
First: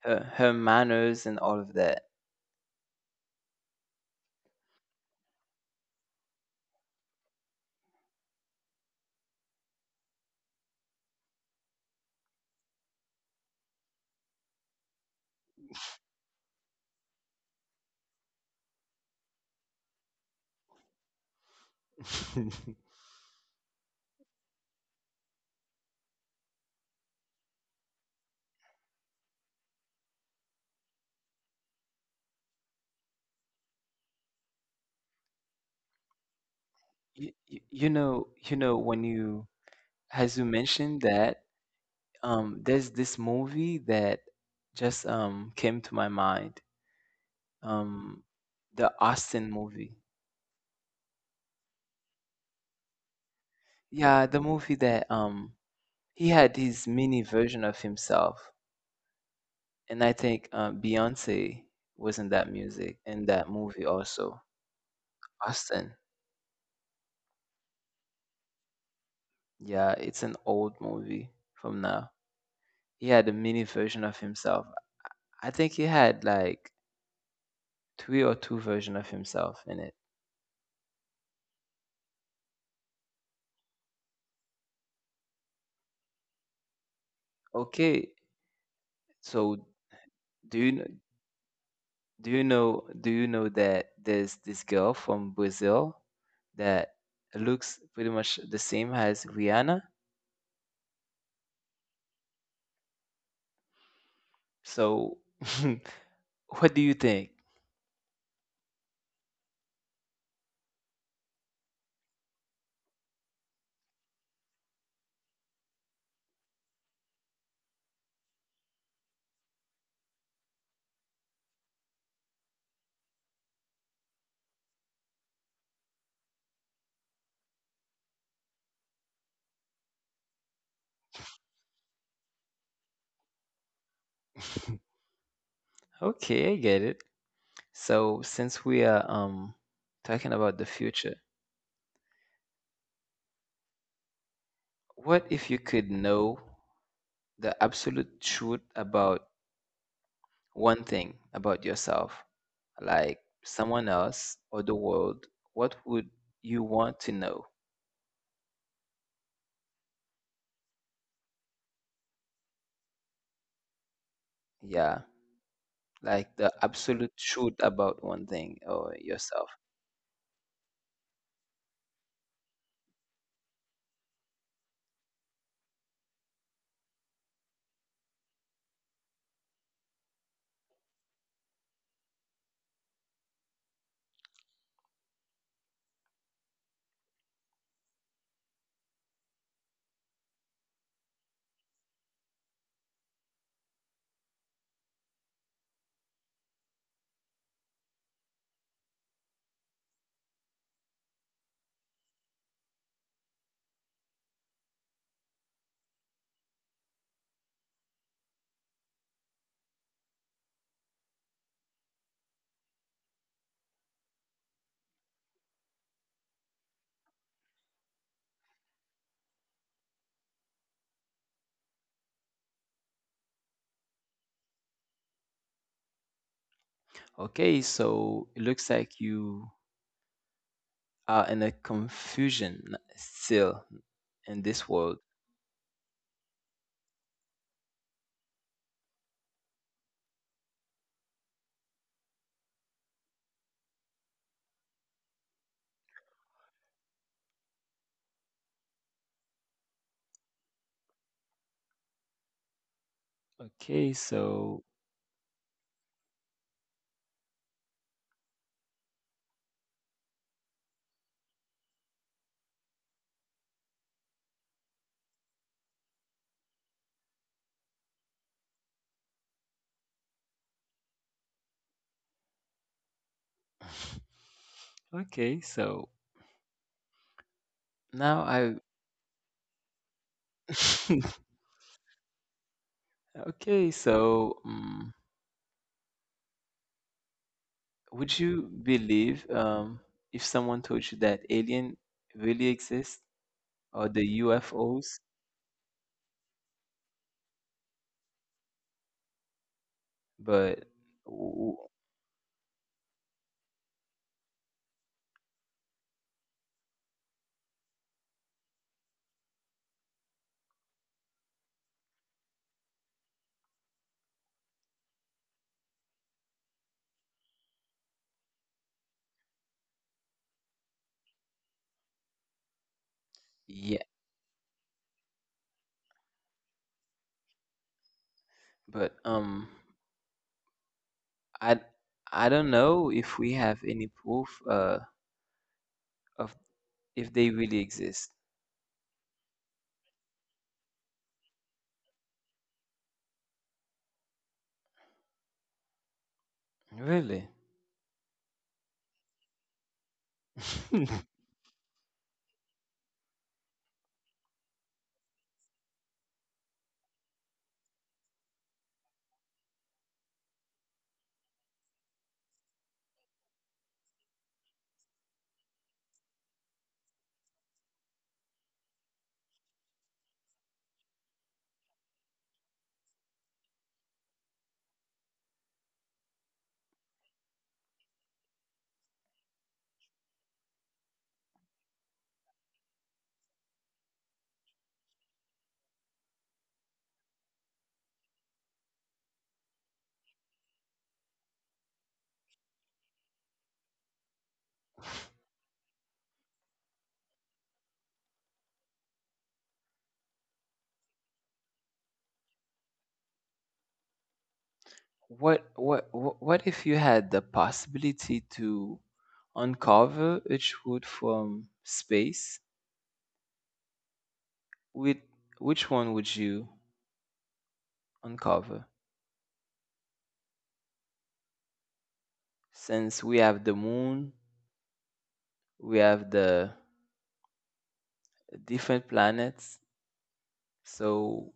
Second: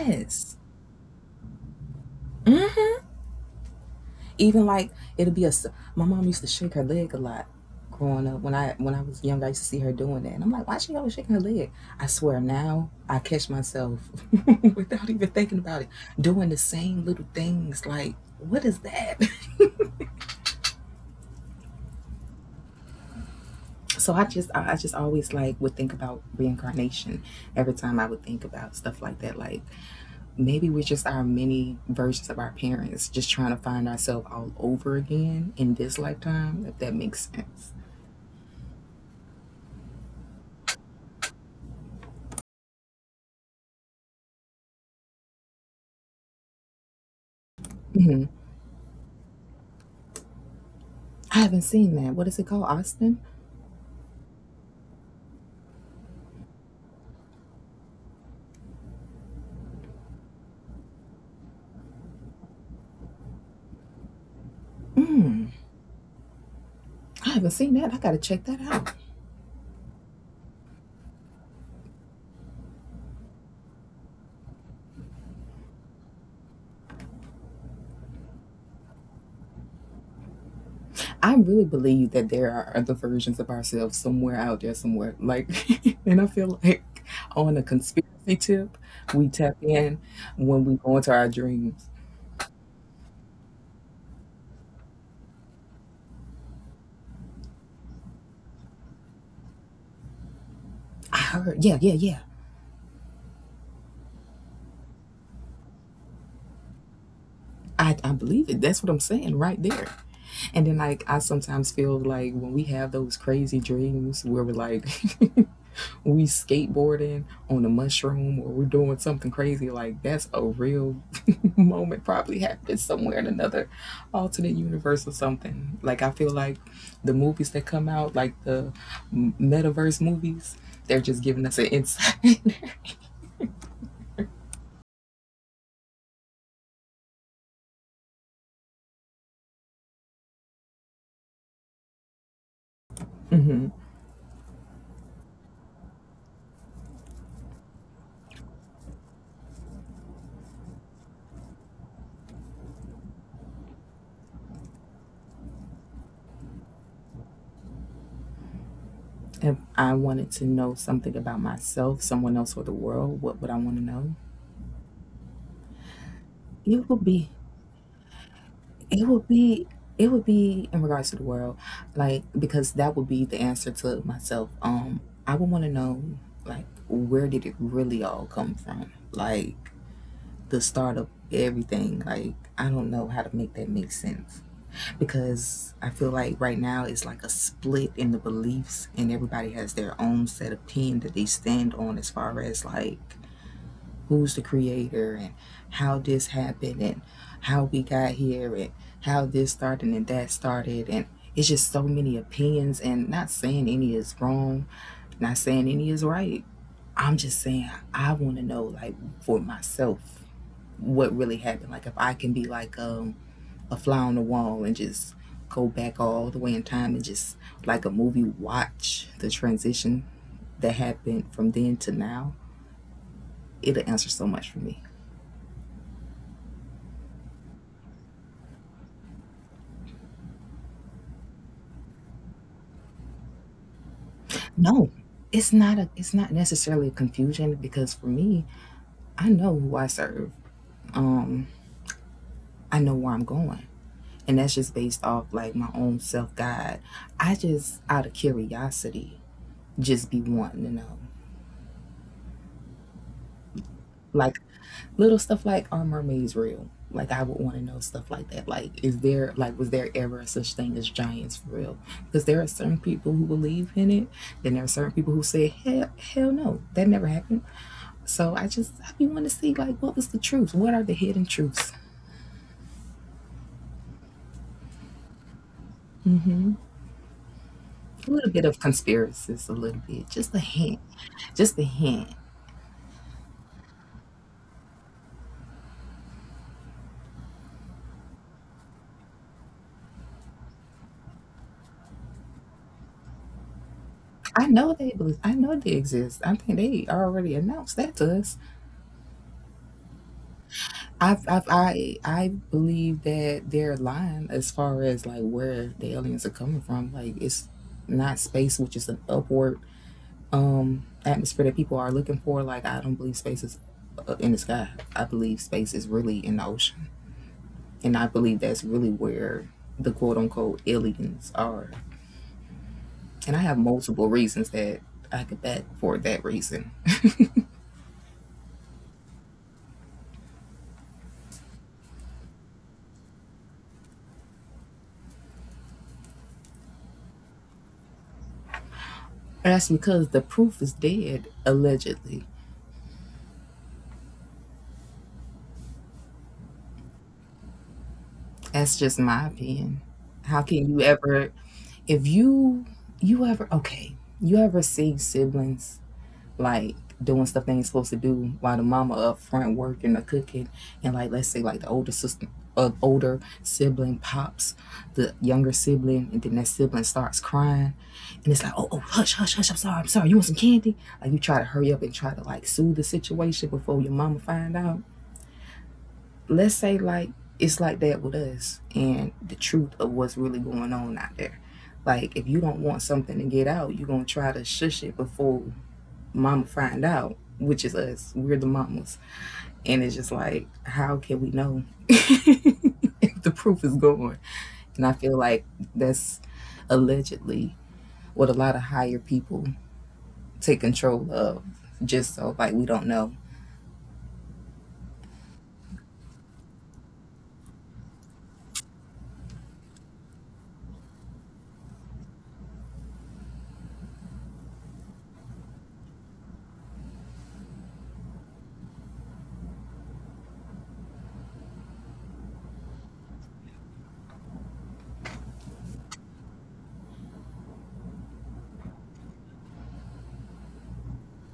S1: Her, her manners and all of that.
S2: Hmm, even like it'll be a. My mom used to shake her leg a lot growing up when i when I was young, I used to see her doing that and I'm like, why she always shaking her leg? I swear now I catch myself without even thinking about it doing the same little things. Like, what is that?
S1: you,
S2: so i just i I just always like would think about reincarnation every time I would think about stuff like that. Like maybe we're just our mini versions of our parents just trying to find ourselves all over again in this lifetime, if that makes
S1: you,
S2: sense.
S1: you know, you know when you as you mentioned that, um, there's this movie that just um, came to my mind. Um, the Austin movie.
S2: I haven't seen that. What is it called? Austin?
S1: Yeah, the movie that um, he had his mini version of himself, and I think uh, Beyonce was in that music in that movie also. Austin.
S2: I haven't seen that. I gotta check that out.
S1: Yeah, it's an old movie from now. He had a mini version of himself. I think he had like three or two version of himself in it.
S2: I really believe that there are other versions of ourselves somewhere out there, somewhere. Like, and I feel like on a
S1: Okay,
S2: conspiracy tip, we tap
S1: so
S2: in
S1: do
S2: when
S1: you
S2: we
S1: know?
S2: go into our dreams.
S1: Do you know do you know that there's this girl from Brazil that looks pretty much the same as Rihanna?
S2: I heard, yeah, yeah, yeah.
S1: So what do you think?
S2: I, I believe it. That's what I'm saying right there. And then, like, I sometimes feel like when we have those crazy dreams where we're like, we skateboarding on a mushroom or we're doing something crazy, like that's a real moment probably happened somewhere in another alternate universe or something. Like I feel like the movies that come out, like the metaverse movies, they're just giving us an insight.
S1: Okay, I get it. So since we are um talking about the future, what if you could know the absolute truth about one thing about yourself, like someone else or the world? What would you want to know?
S2: If I wanted to know something about myself, someone else, or the world, what would I want to know?
S1: Yeah, like the
S2: it would
S1: absolute
S2: be
S1: truth about one thing or
S2: It would
S1: yourself.
S2: be it would be in regards to the world, like because that would be the answer to myself. Um, I would want to know like where did it really all come from? Like the start of everything. Like I don't know how to make that make sense, because I feel like right now it's like a split in the beliefs and everybody has their own set of pin that they stand on as far as like who's the creator and how this happened and how we got here and how this started and that started, and it's just so many opinions. And not saying any is wrong, not saying any is right, I'm just saying I want to know like, for myself, what really happened. Like if I can be like um a fly on the wall and just go back all the way in time and just, like a movie, watch the transition that happened from then to now, it'll answer so much for me.
S1: Okay, so it looks like you are in a confusion still in this
S2: No,
S1: world.
S2: it's not a it's not necessarily a confusion, because for me, I know who I serve. Um, I know where I'm going. And that's just based off like my own self guide. I just out of curiosity just be wanting to know.
S1: Okay,
S2: Like
S1: so
S2: little stuff like, are mermaids real? Like I would want to know stuff like that. Like is there like, was there ever a such thing as giants for real? Because there are certain people who believe in it, then there are certain people who say, hell hell no, that never happened. So I just I be wanting to see, like what was the truth? What are the hidden truths?
S1: okay, so
S2: A
S1: now
S2: little bit
S1: I
S2: of conspiracies, a little bit, just a hint, just a hint.
S1: okay, so um, would you believe um if someone told you that alien really exist or the
S2: I know they
S1: U F Os,
S2: believe. I know they exist. I think they already announced that to us.
S1: but
S2: I've, I've,
S1: w-
S2: I I believe that they're lying as far as like where the aliens are coming from. Like it's not space, which is an upward um atmosphere that people are looking for. Like I don't believe space is uh, in the sky. I believe space is really in the ocean. And I believe that's really where the quote unquote aliens are. And I have
S1: yeah,
S2: multiple reasons that I could back for that reason.
S1: but um I I don't know if we have any proof uh, of if they really exist.
S2: That's because the proof is dead, allegedly.
S1: Really?
S2: That's just my opinion. How can you ever, if you, you ever, okay, you ever see siblings like doing stuff they ain't supposed to do while the mama up front working or cooking, and like let's say like the older sister uh, older sibling pops the younger sibling and then that sibling starts crying, and it's like, oh oh, hush hush hush, I'm sorry, I'm sorry, you want some candy, like you try to hurry up and try to like soothe the situation before your mama find out. Let's say like it's like that with us and the truth of what's really going on out there. Like if you don't want something to get out, you're gonna try to shush it before mama find out, which is us. We're the mamas. And it's just like, how can we know if the proof is gone? And I feel like that's allegedly what a lot of higher people take control of, just so like we don't know.
S1: What what wh- what if you had the possibility to uncover a truth from space? With which one would you uncover? Since we have the moon, we have the different planets. So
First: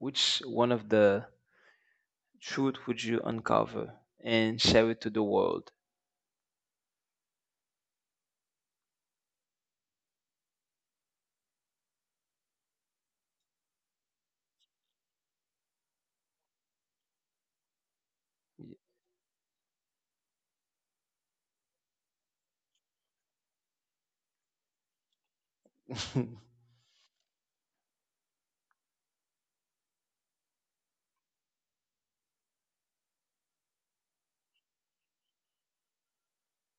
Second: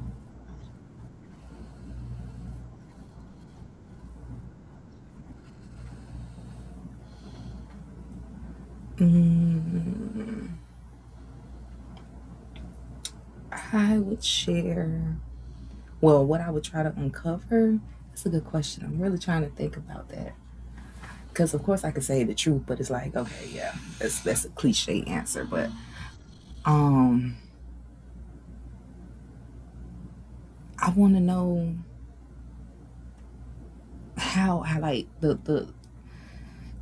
S1: which one of the truth would you uncover and share it to the world?
S2: Mm, I would share, well, what I would try to uncover. That's a good question. I'm really trying to think about that. Because of course I could say the truth, but it's like, okay, yeah, that's that's a cliche answer. But um I wanna know how I, like the the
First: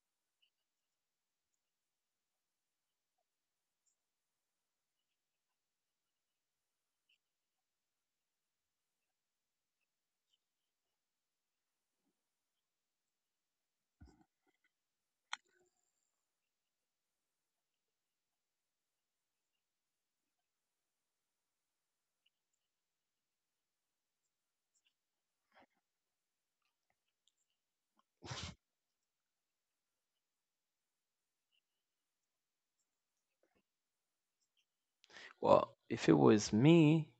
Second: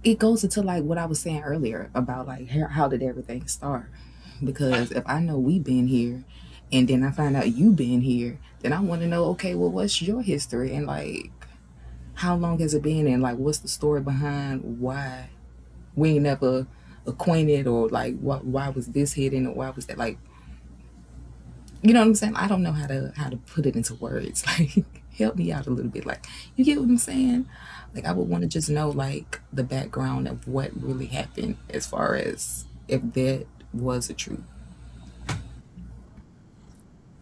S2: it goes into like what I was saying earlier about like how, how did everything start? Because if I know we been here, and then I find out you been here, then I want to know, okay, well, what's your history, and like how long has it been, and like what's the story behind why we ain't never acquainted, or like why why was this hidden, or why was that, like, you know what I'm saying? I don't know how to how to put it into words. Like help me out a little bit. Like, you get what I'm saying? Like I would want to just know like the background of what really happened, as far as if that was a truth.
S1: Well, if it was me,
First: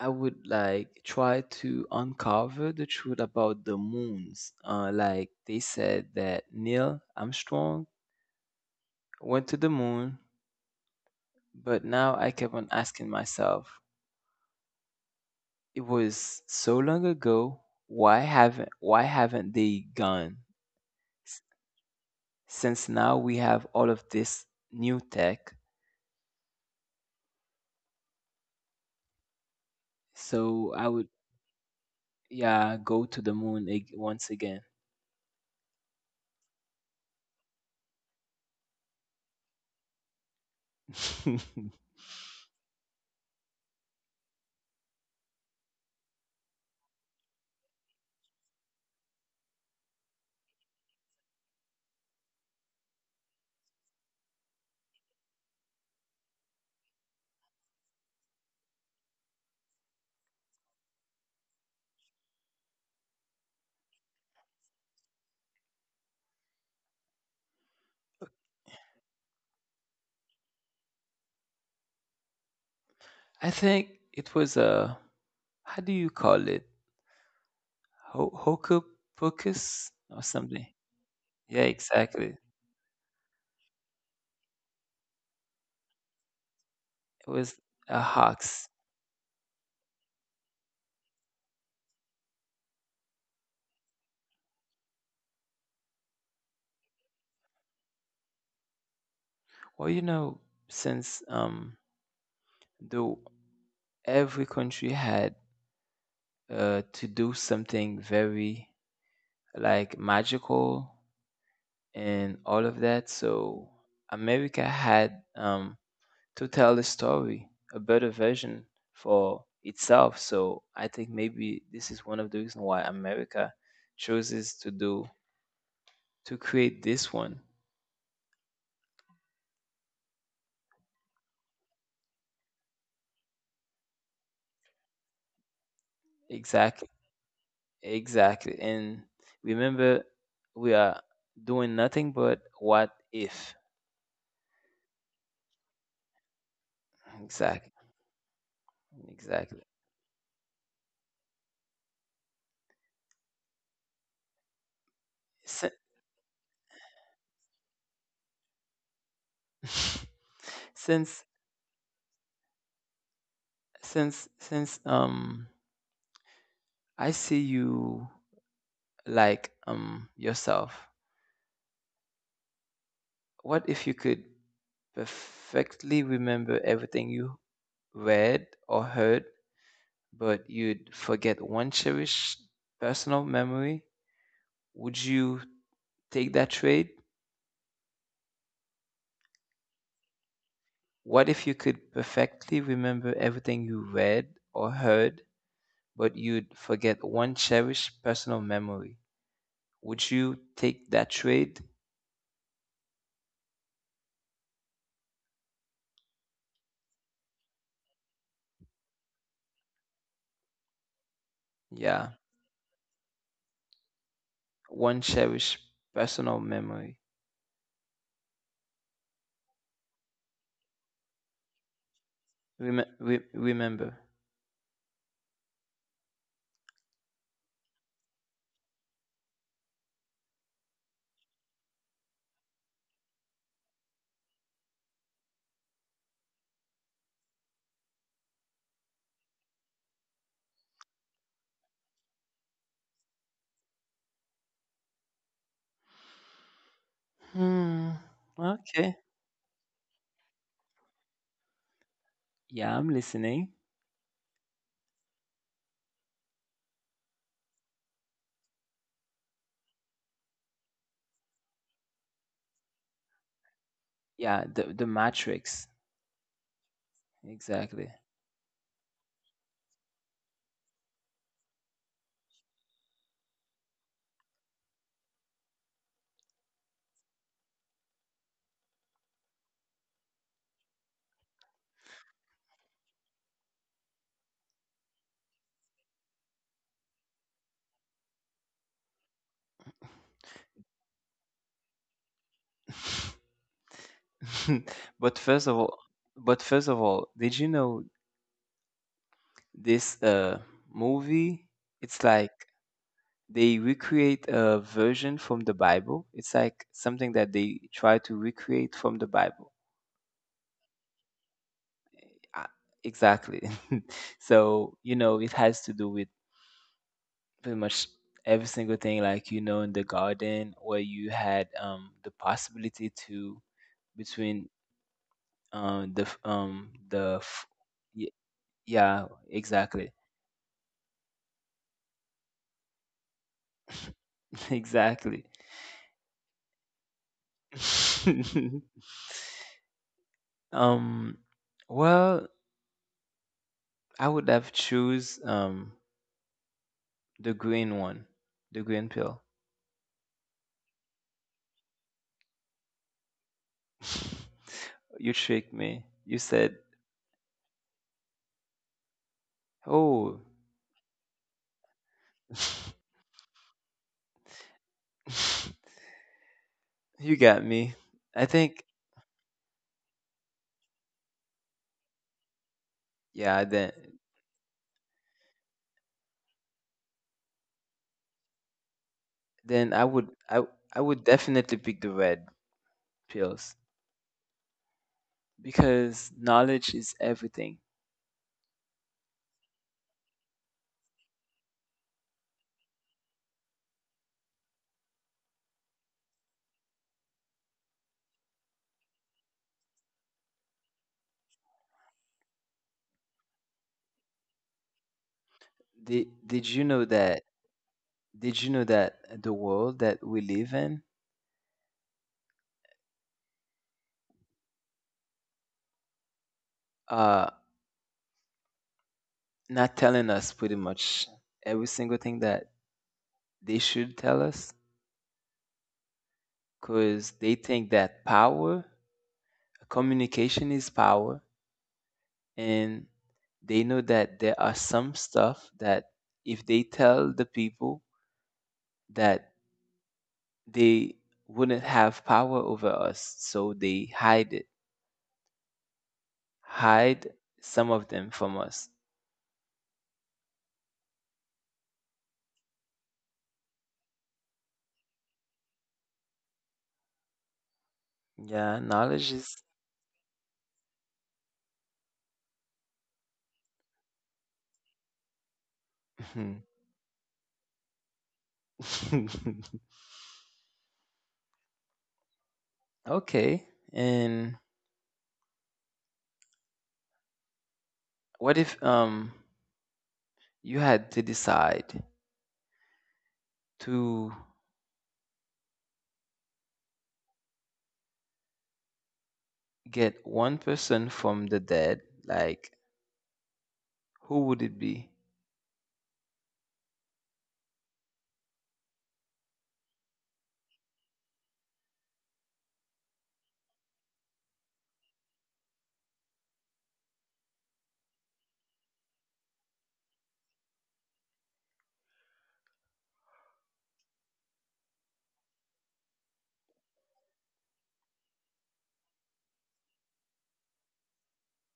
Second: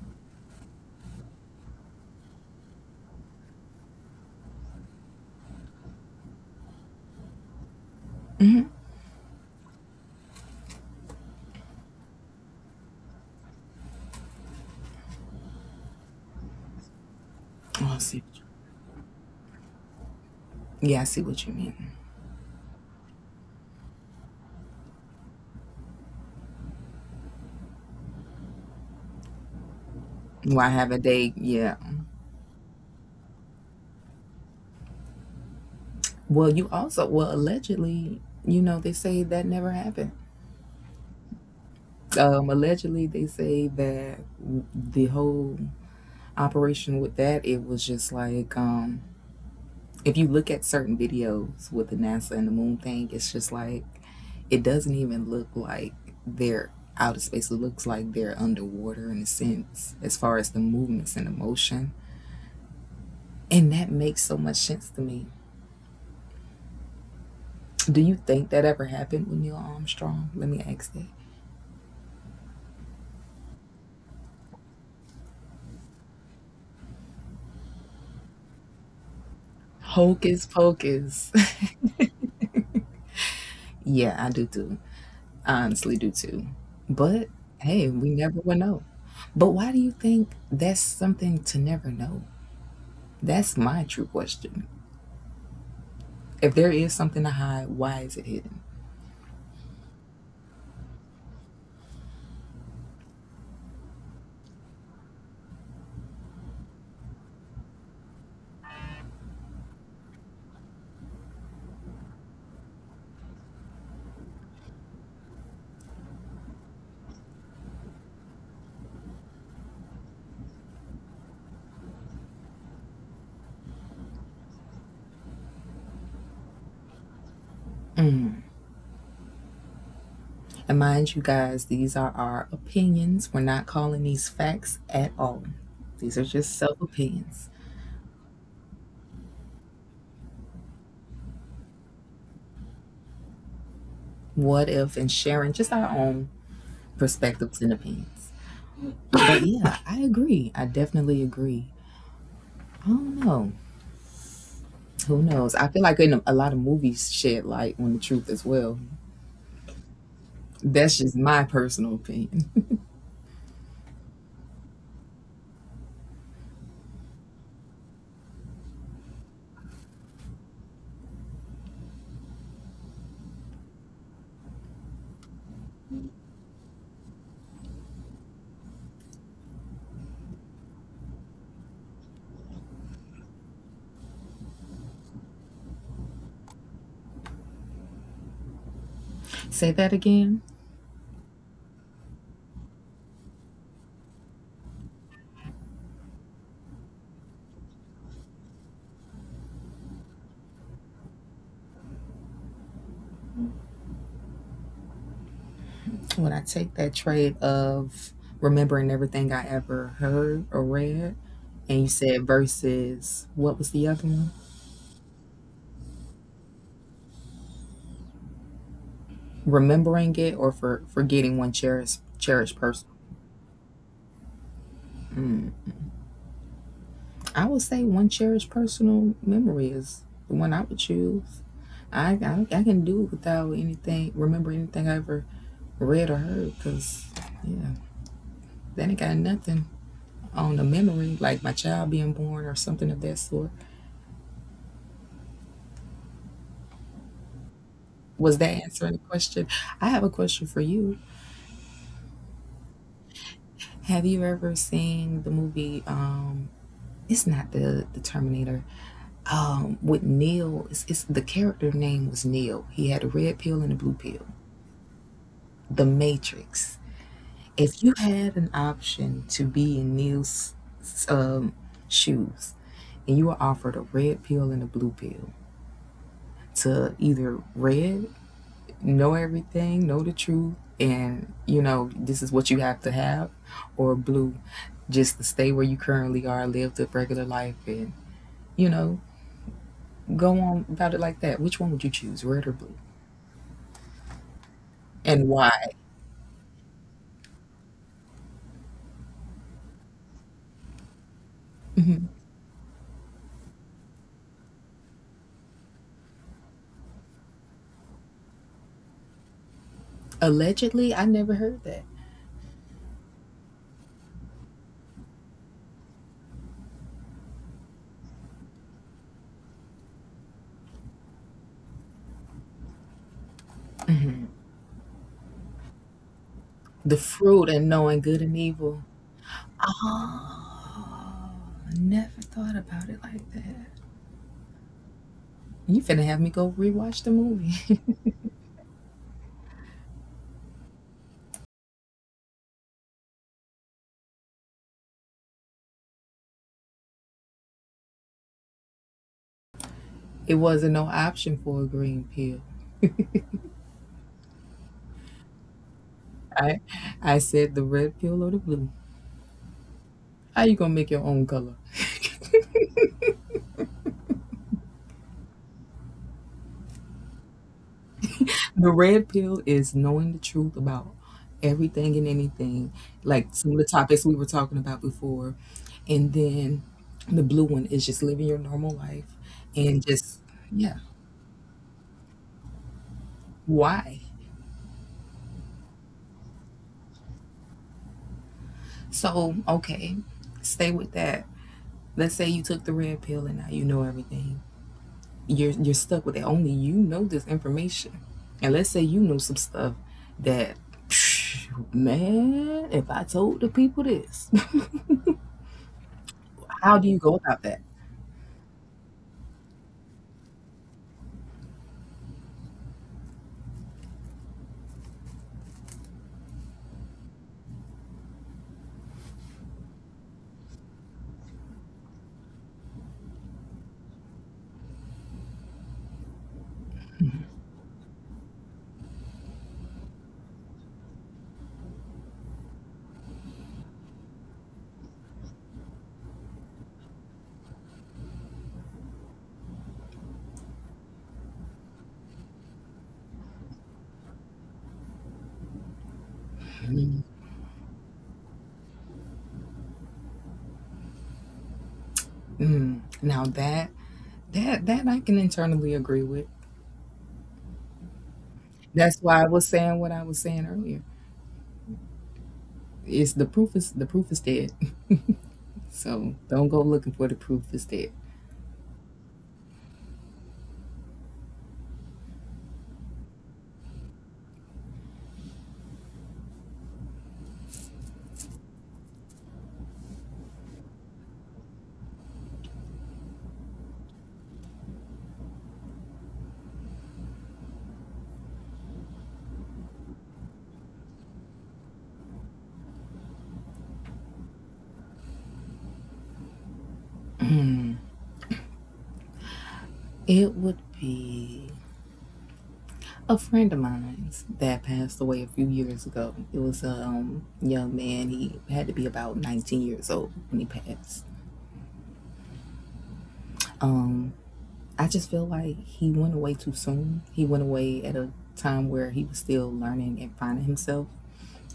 S1: I would like try to uncover the truth about the moons. Uh, like they said that Neil Armstrong went to the moon, but now I kept on asking myself, it was so long ago.
S2: Oh, I
S1: Why
S2: see.
S1: haven't why haven't they gone?
S2: Yeah, I see
S1: S-
S2: what you mean.
S1: Since now we have all of this new tech,
S2: Why
S1: so I
S2: have a
S1: would
S2: date? Yeah.
S1: yeah go to the moon ag- once again.
S2: Well, you also, well allegedly, you know, they say that never happened. Um, allegedly, they say that w- the whole operation with that, it was just like, um if you look at certain videos with the NASA and the moon thing, it's just like, it doesn't even look like they're out of space. It looks like they're underwater in a sense, as far as the movements and the motion. And that makes so much sense to me. Do you think that ever happened with Neil Armstrong? Let me ask that.
S1: I think it was a how do you call it? Ho hoku pokus or
S2: Hocus
S1: something?
S2: pocus.
S1: Yeah, exactly.
S2: Yeah, I do too. I honestly do too. But
S1: It was
S2: hey,
S1: a
S2: we never will
S1: hoax.
S2: know. But why do you think that's something to never know? That's my true question. If there is something to hide, why is it hidden?
S1: Well, you know, since um, though every country had uh, to do something very like magical and all of that, so America had um, to tell the story, a better version for itself. So I think maybe this is one of the reasons why America chooses to do to create this one.
S2: Mm. And mind you guys, these are our opinions. We're not calling these facts at all. These are just self
S1: Exactly,
S2: opinions.
S1: exactly. And remember, we are doing nothing but what if.
S2: What if, and sharing just our own perspectives
S1: Exactly,
S2: and opinions. But
S1: exactly.
S2: yeah, I agree. I definitely agree. I don't know. Who knows? I
S1: Si-
S2: feel like in a, a lot of movies shed light on the truth as well. That's just
S1: Since
S2: my personal opinion.
S1: since since um I see you like um yourself. What if you could perfectly remember everything you read or heard, but you'd forget one cherished personal memory? Would you take that trade?
S2: Say that again.
S1: What if you could perfectly remember everything you read or heard, but you'd forget one cherished personal memory? Would you take that trade?
S2: When I take that trade of remembering everything I ever heard or read, and you
S1: Yeah,
S2: said versus what was the other one?
S1: one cherished personal memory.
S2: Remembering it or for forgetting one cherished cherished person.
S1: Rem- re- remember.
S2: I would say one cherished personal memory is the one I would choose. I I, I can do it without anything remember anything I ever read or heard because yeah, that ain't got nothing on the memory like my child being born or something of that sort.
S1: Hmm.
S2: Was that answering
S1: Okay.
S2: the question? I have a question for you.
S1: Yeah, I'm listening.
S2: Have you ever seen the movie? Um, it's not the the Terminator. Um, with Neil, it's, it's the character name was Neil. He had a red pill and a blue pill.
S1: Yeah, the the Matrix.
S2: The Matrix. If
S1: Exactly.
S2: you had an option to be in Neil's um, shoes, and you were offered a red pill and a blue pill to either red know everything, know the truth, and you know, this is what you have to have, or blue, just to stay where you currently are, live the regular life, and you know, go on about it like that. Which one would you choose, red or blue,
S1: but
S2: and
S1: first
S2: why?
S1: of all, but first of all, did you know this uh movie? It's like they recreate a version from the Bible. It's like something that they try to recreate from the Bible.
S2: Allegedly, I never heard that.
S1: Ah, exactly. So, you know, it has to do with pretty much every single thing, like, you know, in the garden where you had um, the possibility to between um, the f- um,
S2: The
S1: the f-
S2: fruit and knowing
S1: y-
S2: good and evil.
S1: yeah, exactly.
S2: Oh, never thought about it like that.
S1: Exactly.
S2: You finna have me go rewatch the movie.
S1: um, well, I would have choose um the green one. The green pill.
S2: It wasn't no option for a green pill.
S1: you tricked me. You said,
S2: I, I said the red pill or the blue.
S1: "Oh,
S2: How you gonna make your own color?
S1: you got me." I think
S2: The red pill is knowing the truth about everything and anything, like
S1: yeah,
S2: some of the
S1: then
S2: topics we were talking about before. And then the blue one is just living your normal life
S1: then
S2: and
S1: I would
S2: just,
S1: I,
S2: yeah,
S1: I would definitely pick the red pills
S2: why?
S1: because knowledge is everything.
S2: So, okay, stay with that. Let's say you took the red pill and now you know everything. You're you're stuck with it. Only you know this information. And let's say you know some stuff that man, if I told the people this
S1: Did did you
S2: How
S1: know
S2: do you go
S1: that
S2: about that?
S1: did you know that the world that we live in uh not telling us pretty much every single thing that they should tell us because they think that power communication is power and they know that there are some stuff that if they tell the people that they wouldn't have power over us so they hide it
S2: Mm,
S1: hide some of them from us
S2: mm. Now that that that I can internally agree with.
S1: yeah
S2: That's
S1: knowledge
S2: why I
S1: is
S2: was saying what I was saying earlier. It's the proof is the proof is dead. So don't go looking for the proof is dead.
S1: okay and what if um you had to decide to get one person from the dead, like, who would it be?
S2: It would be a friend of mine's that passed away a few years ago. It was a um, young man. He had to be about nineteen years old when he passed. Um, I just feel like he went away too soon. He went away at a time where he was still learning and finding himself.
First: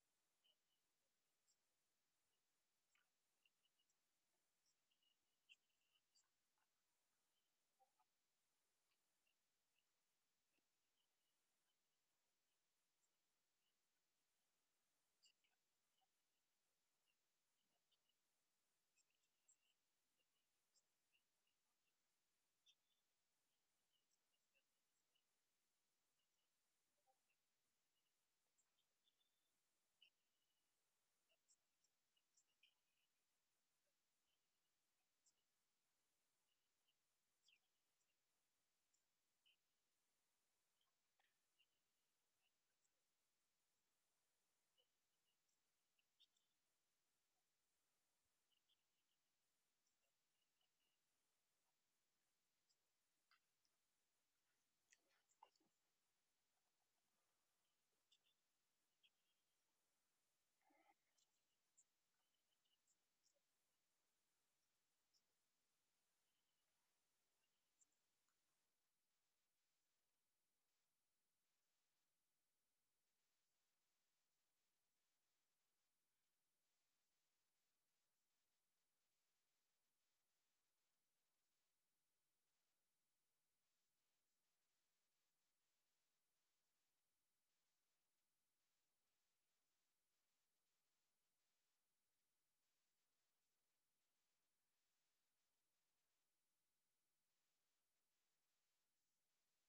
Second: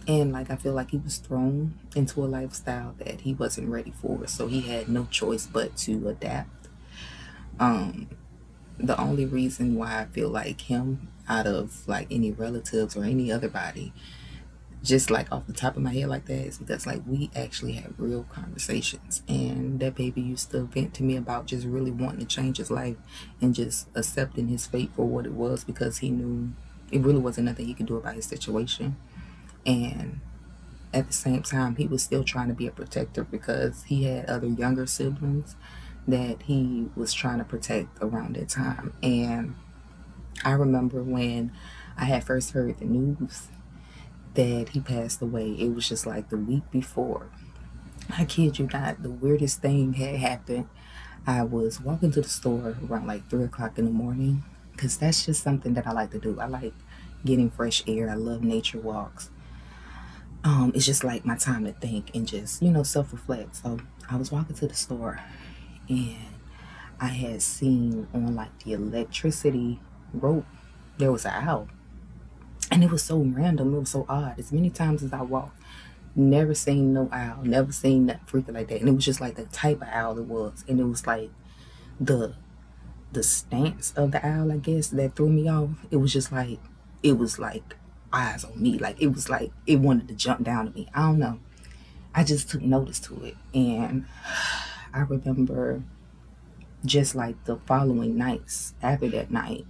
S2: And like I feel like he was thrown into a lifestyle that he wasn't ready for. So he had no choice but to adapt. Um, the only reason why I feel like him out of like any relatives or any other body, just like off the top of my head like that, is because like we actually had real conversations. And that baby used to vent to me about just really wanting to change his life and just accepting his fate for what it was because he knew it really wasn't nothing he could do about his situation. And at the same time, he was still trying to be a protector because he had other younger siblings that he was trying to protect around that time. And I remember when I had first heard the news that he passed away, it was just like the week before. I kid you not, the weirdest thing had happened. I was walking to the store around like three o'clock in the morning because that's just something that I like to do. I like getting fresh air, I love nature walks. Um, it's just like my time to think and just, you know, self reflect. So I was walking to the store and I had seen on like the electricity rope, there was an owl. And it was so random, it was so odd. As many times as I walked, never seen no owl, never seen nothing freaking like that. And it was just like the type of owl it was. And it was like the the stance of the owl, I guess, that threw me off. It was just like it was like eyes on me. Like it was like it wanted to jump down to me. I don't know. I just took notice to it. And I remember just like the following nights after that night,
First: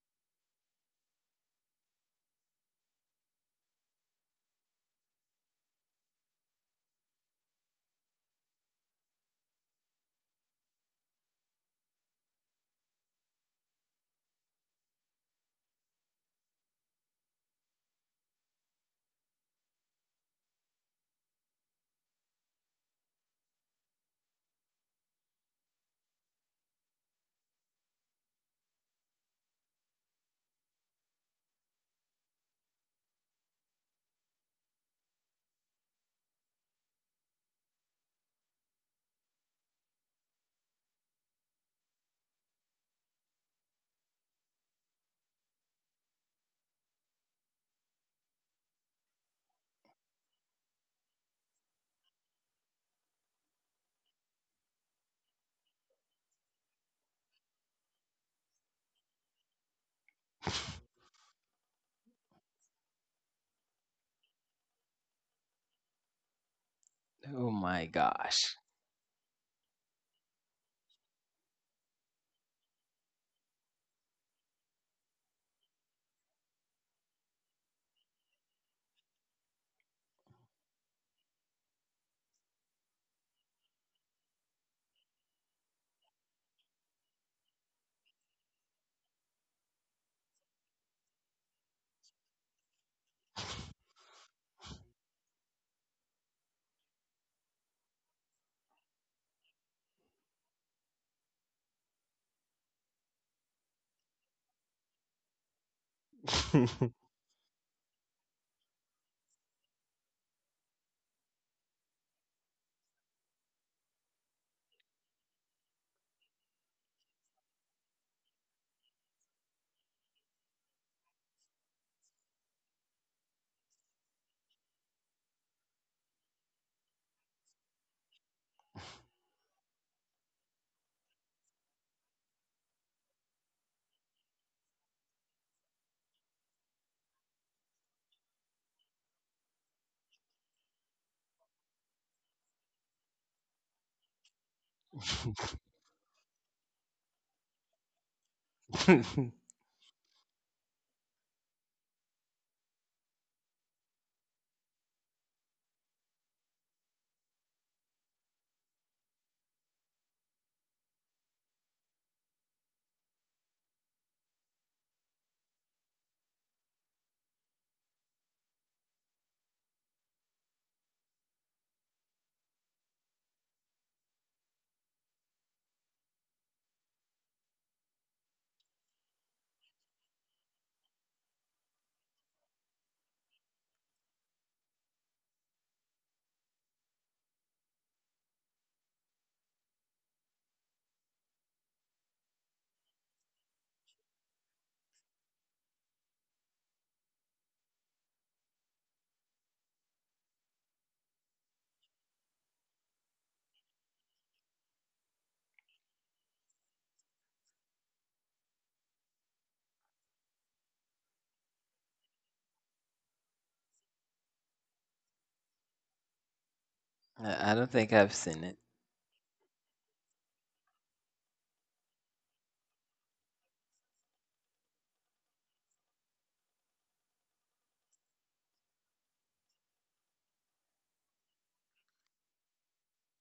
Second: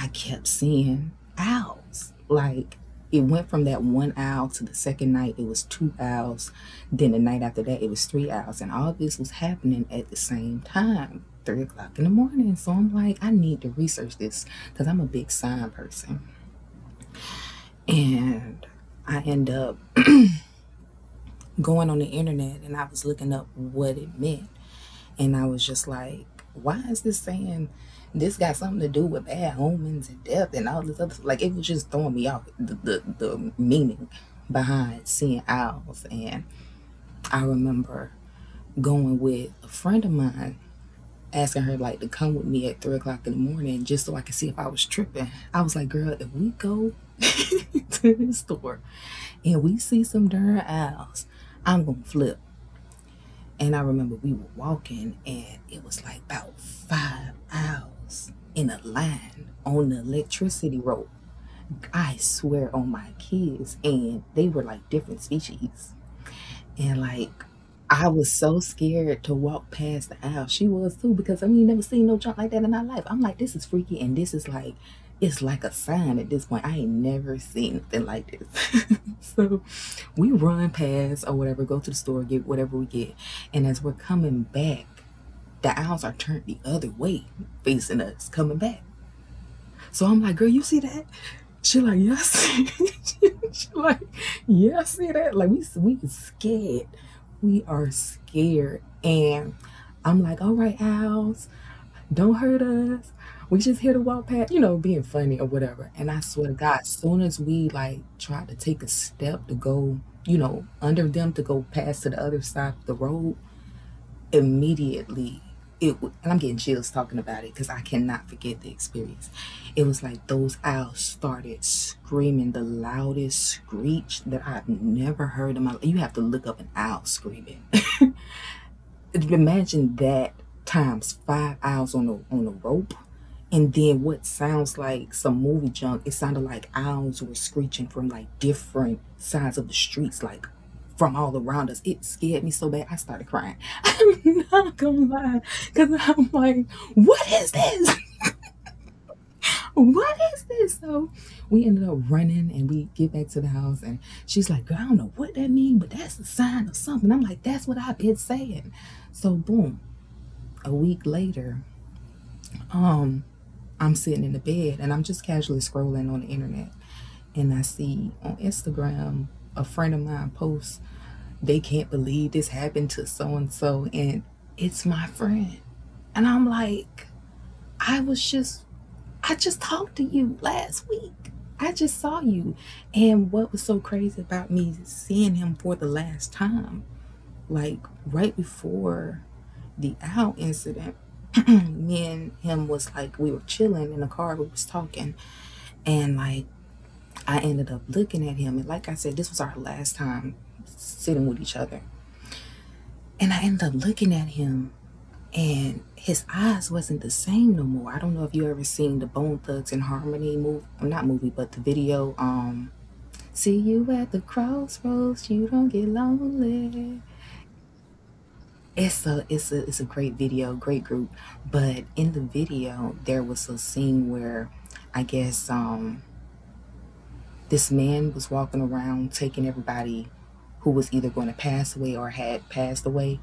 S2: I kept seeing owls. Like it went from that one owl to the second night, it was two owls. Then the night after that, it was three owls. And all this was happening at the same time, three o'clock in the morning. So I'm like, I need to research this because I'm a big sign person. And I end up going on the internet and I was looking up what it meant. And I was just like, why is this saying this got something to do with bad omens and death and all this other stuff? Like, it was just throwing me off the, the, the meaning behind seeing owls. And I remember going with a friend of mine, asking her, like, to come with me at three o'clock in the morning just so I could see if I was tripping. I was like, girl, if we go to the store and we see some darn owls, I'm going to flip. And I remember we were walking, and it was like about five hours in a line on the electricity rope. I swear on my kids, and they were like different species. And like,
S1: Oh my
S2: I was
S1: gosh.
S2: so scared to walk past the aisle. She was too, because I mean, never seen no junk like that in my life. I'm like, this is freaky, and this is like, it's like a sign at this point. I ain't never seen nothing like this. So we run past or whatever, go to the store, get whatever we get. And as we're coming back, the owls are turned the other way, facing us, coming back. So I'm like, girl, you see that? She like, yeah, I see it." She like, yeah, I see that. Like we we scared. We are scared. And I'm like, all right, owls don't hurt us. We just here to walk past, you know, being funny or whatever. And I swear to
S1: I
S2: God, soon as we like tried to take a step to go, you know, under them to go past to the other side of the road, immediately it w- and I'm getting chills talking about it because I cannot forget the experience. It was like those owls started screaming the loudest screech that I've never heard in my life. You have to look up an owl screaming. Imagine that times five owls on a on a rope and then what sounds like some movie junk, it sounded like owls were screeching from like different sides of the streets, like from all around us. It scared me so bad, I started crying. I'm not gonna lie, because I'm like, what is this? What is this? So we ended up running and we get back to the house, and she's like, girl, I don't know what that means, but that's a sign of something. I'm like, that's what I've been saying. So, boom, a week later, um, I'm sitting in the bed and I'm just casually scrolling on the internet and I see on Instagram a friend of mine posts, they can't believe this happened to so and so, and it's my friend. And I'm like, I was just, I just talked to you last week. I just saw you. And what was so crazy about me seeing him for the last time, like right before the owl incident, me and him was like, we were chilling in the car, we was talking, and like, I ended up looking at him. And like I said, this was our last time sitting with each other. And I ended up looking at him, and his eyes wasn't the same no more. I don't know if you ever seen the Bone Thugs and Harmony movie, not movie, but the video. Um, See you at the crossroads, you don't get lonely.
S1: I don't think I've seen it.
S2: It's a it's a it's a great video, great group. But in the video, there was a scene where, I guess, um, this man was walking around taking everybody who was either going to pass away or had passed away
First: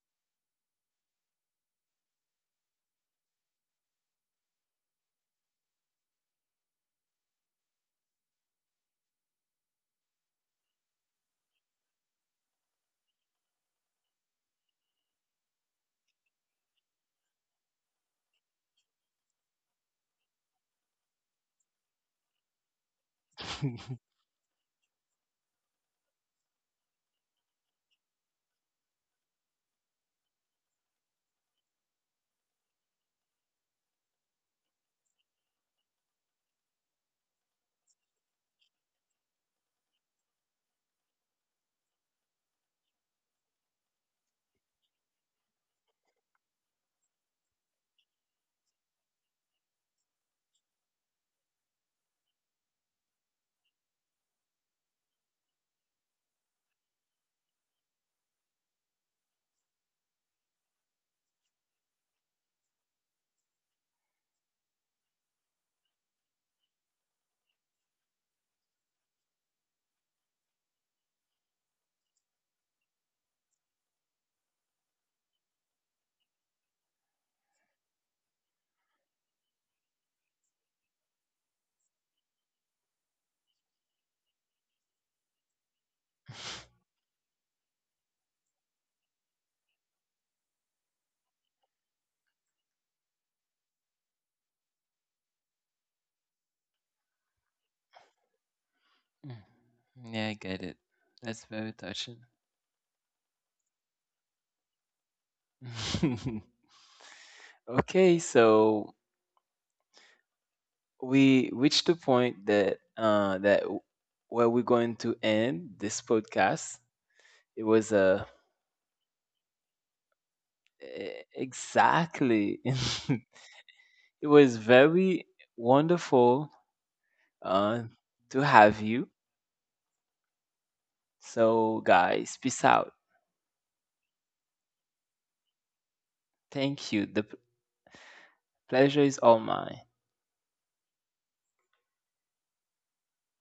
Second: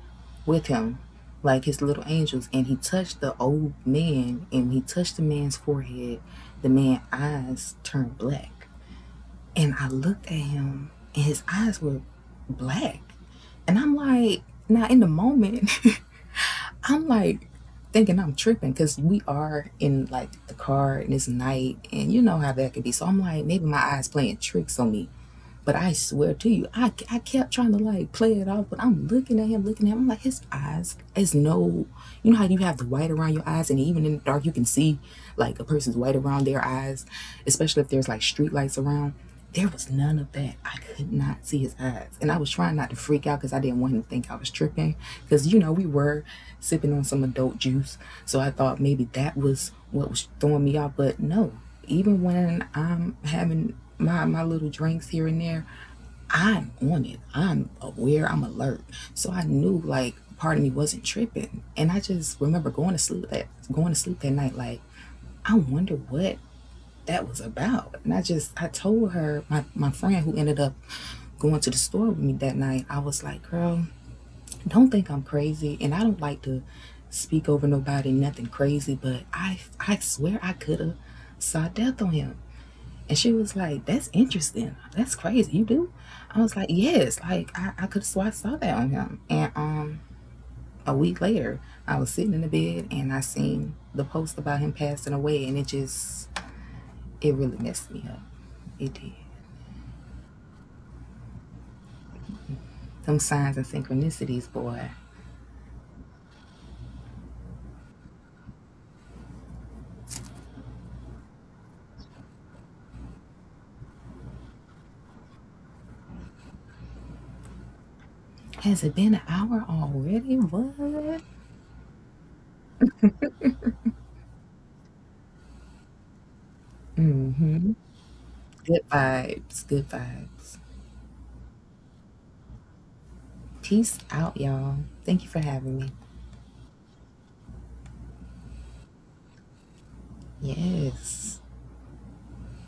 S2: with him, like his little angels. And he touched the old man and he touched the man's forehead. The man's eyes turned black. And I looked at him and his eyes were black. And I'm like, now in the moment, I'm like thinking I'm tripping because we are in like the car and it's night and you know how that could be. So I'm like, maybe my eyes playing tricks on me but I swear to you, I, I kept trying to like play it off, but I'm looking at him, looking at him. I'm like, his eyes is no, you know how you have the white around your eyes, and even in the dark, you can see like a person's white around their eyes, especially if there's like street lights around. There was none of that. I could not see his eyes. And I was trying not to freak out because I didn't want him to think I was tripping. Because, you know, we were sipping on some adult juice. So I thought maybe that was what was throwing me off. But no, even when I'm having my, my little drinks here and there, I'm on it. I'm aware. I'm alert. So I knew like part of me wasn't tripping, and I just remember going to sleep that going to sleep that night like I wonder what that was about. And I just, I told her, my, my friend who ended up going to the store with me that night, I was like, girl, don't think I'm crazy. And I don't like to speak over nobody, nothing crazy, but I, I swear I could have saw death on him. And she was like, that's interesting. That's crazy. You do? I was like, yes. Like, I, I could have swore I saw that on him. And um, a week later, I was sitting in the bed and I seen the post about him passing away and it just, it really messed me up. It did.
S1: Mm. Yeah, I get it. That's very touching.
S2: Them signs and synchronicities, boy.
S1: Okay, so we reached the point that uh that w- where we're going to end this podcast. It was a
S2: Has it been an hour already? What?
S1: e- exactly it was very wonderful
S2: Mm-hmm.
S1: uh to have
S2: Good
S1: you.
S2: vibes. Good vibes.
S1: So guys, peace out.
S2: Peace out, y'all. Thank you for having me.
S1: Thank you. The p- pleasure is all mine.
S2: Yes.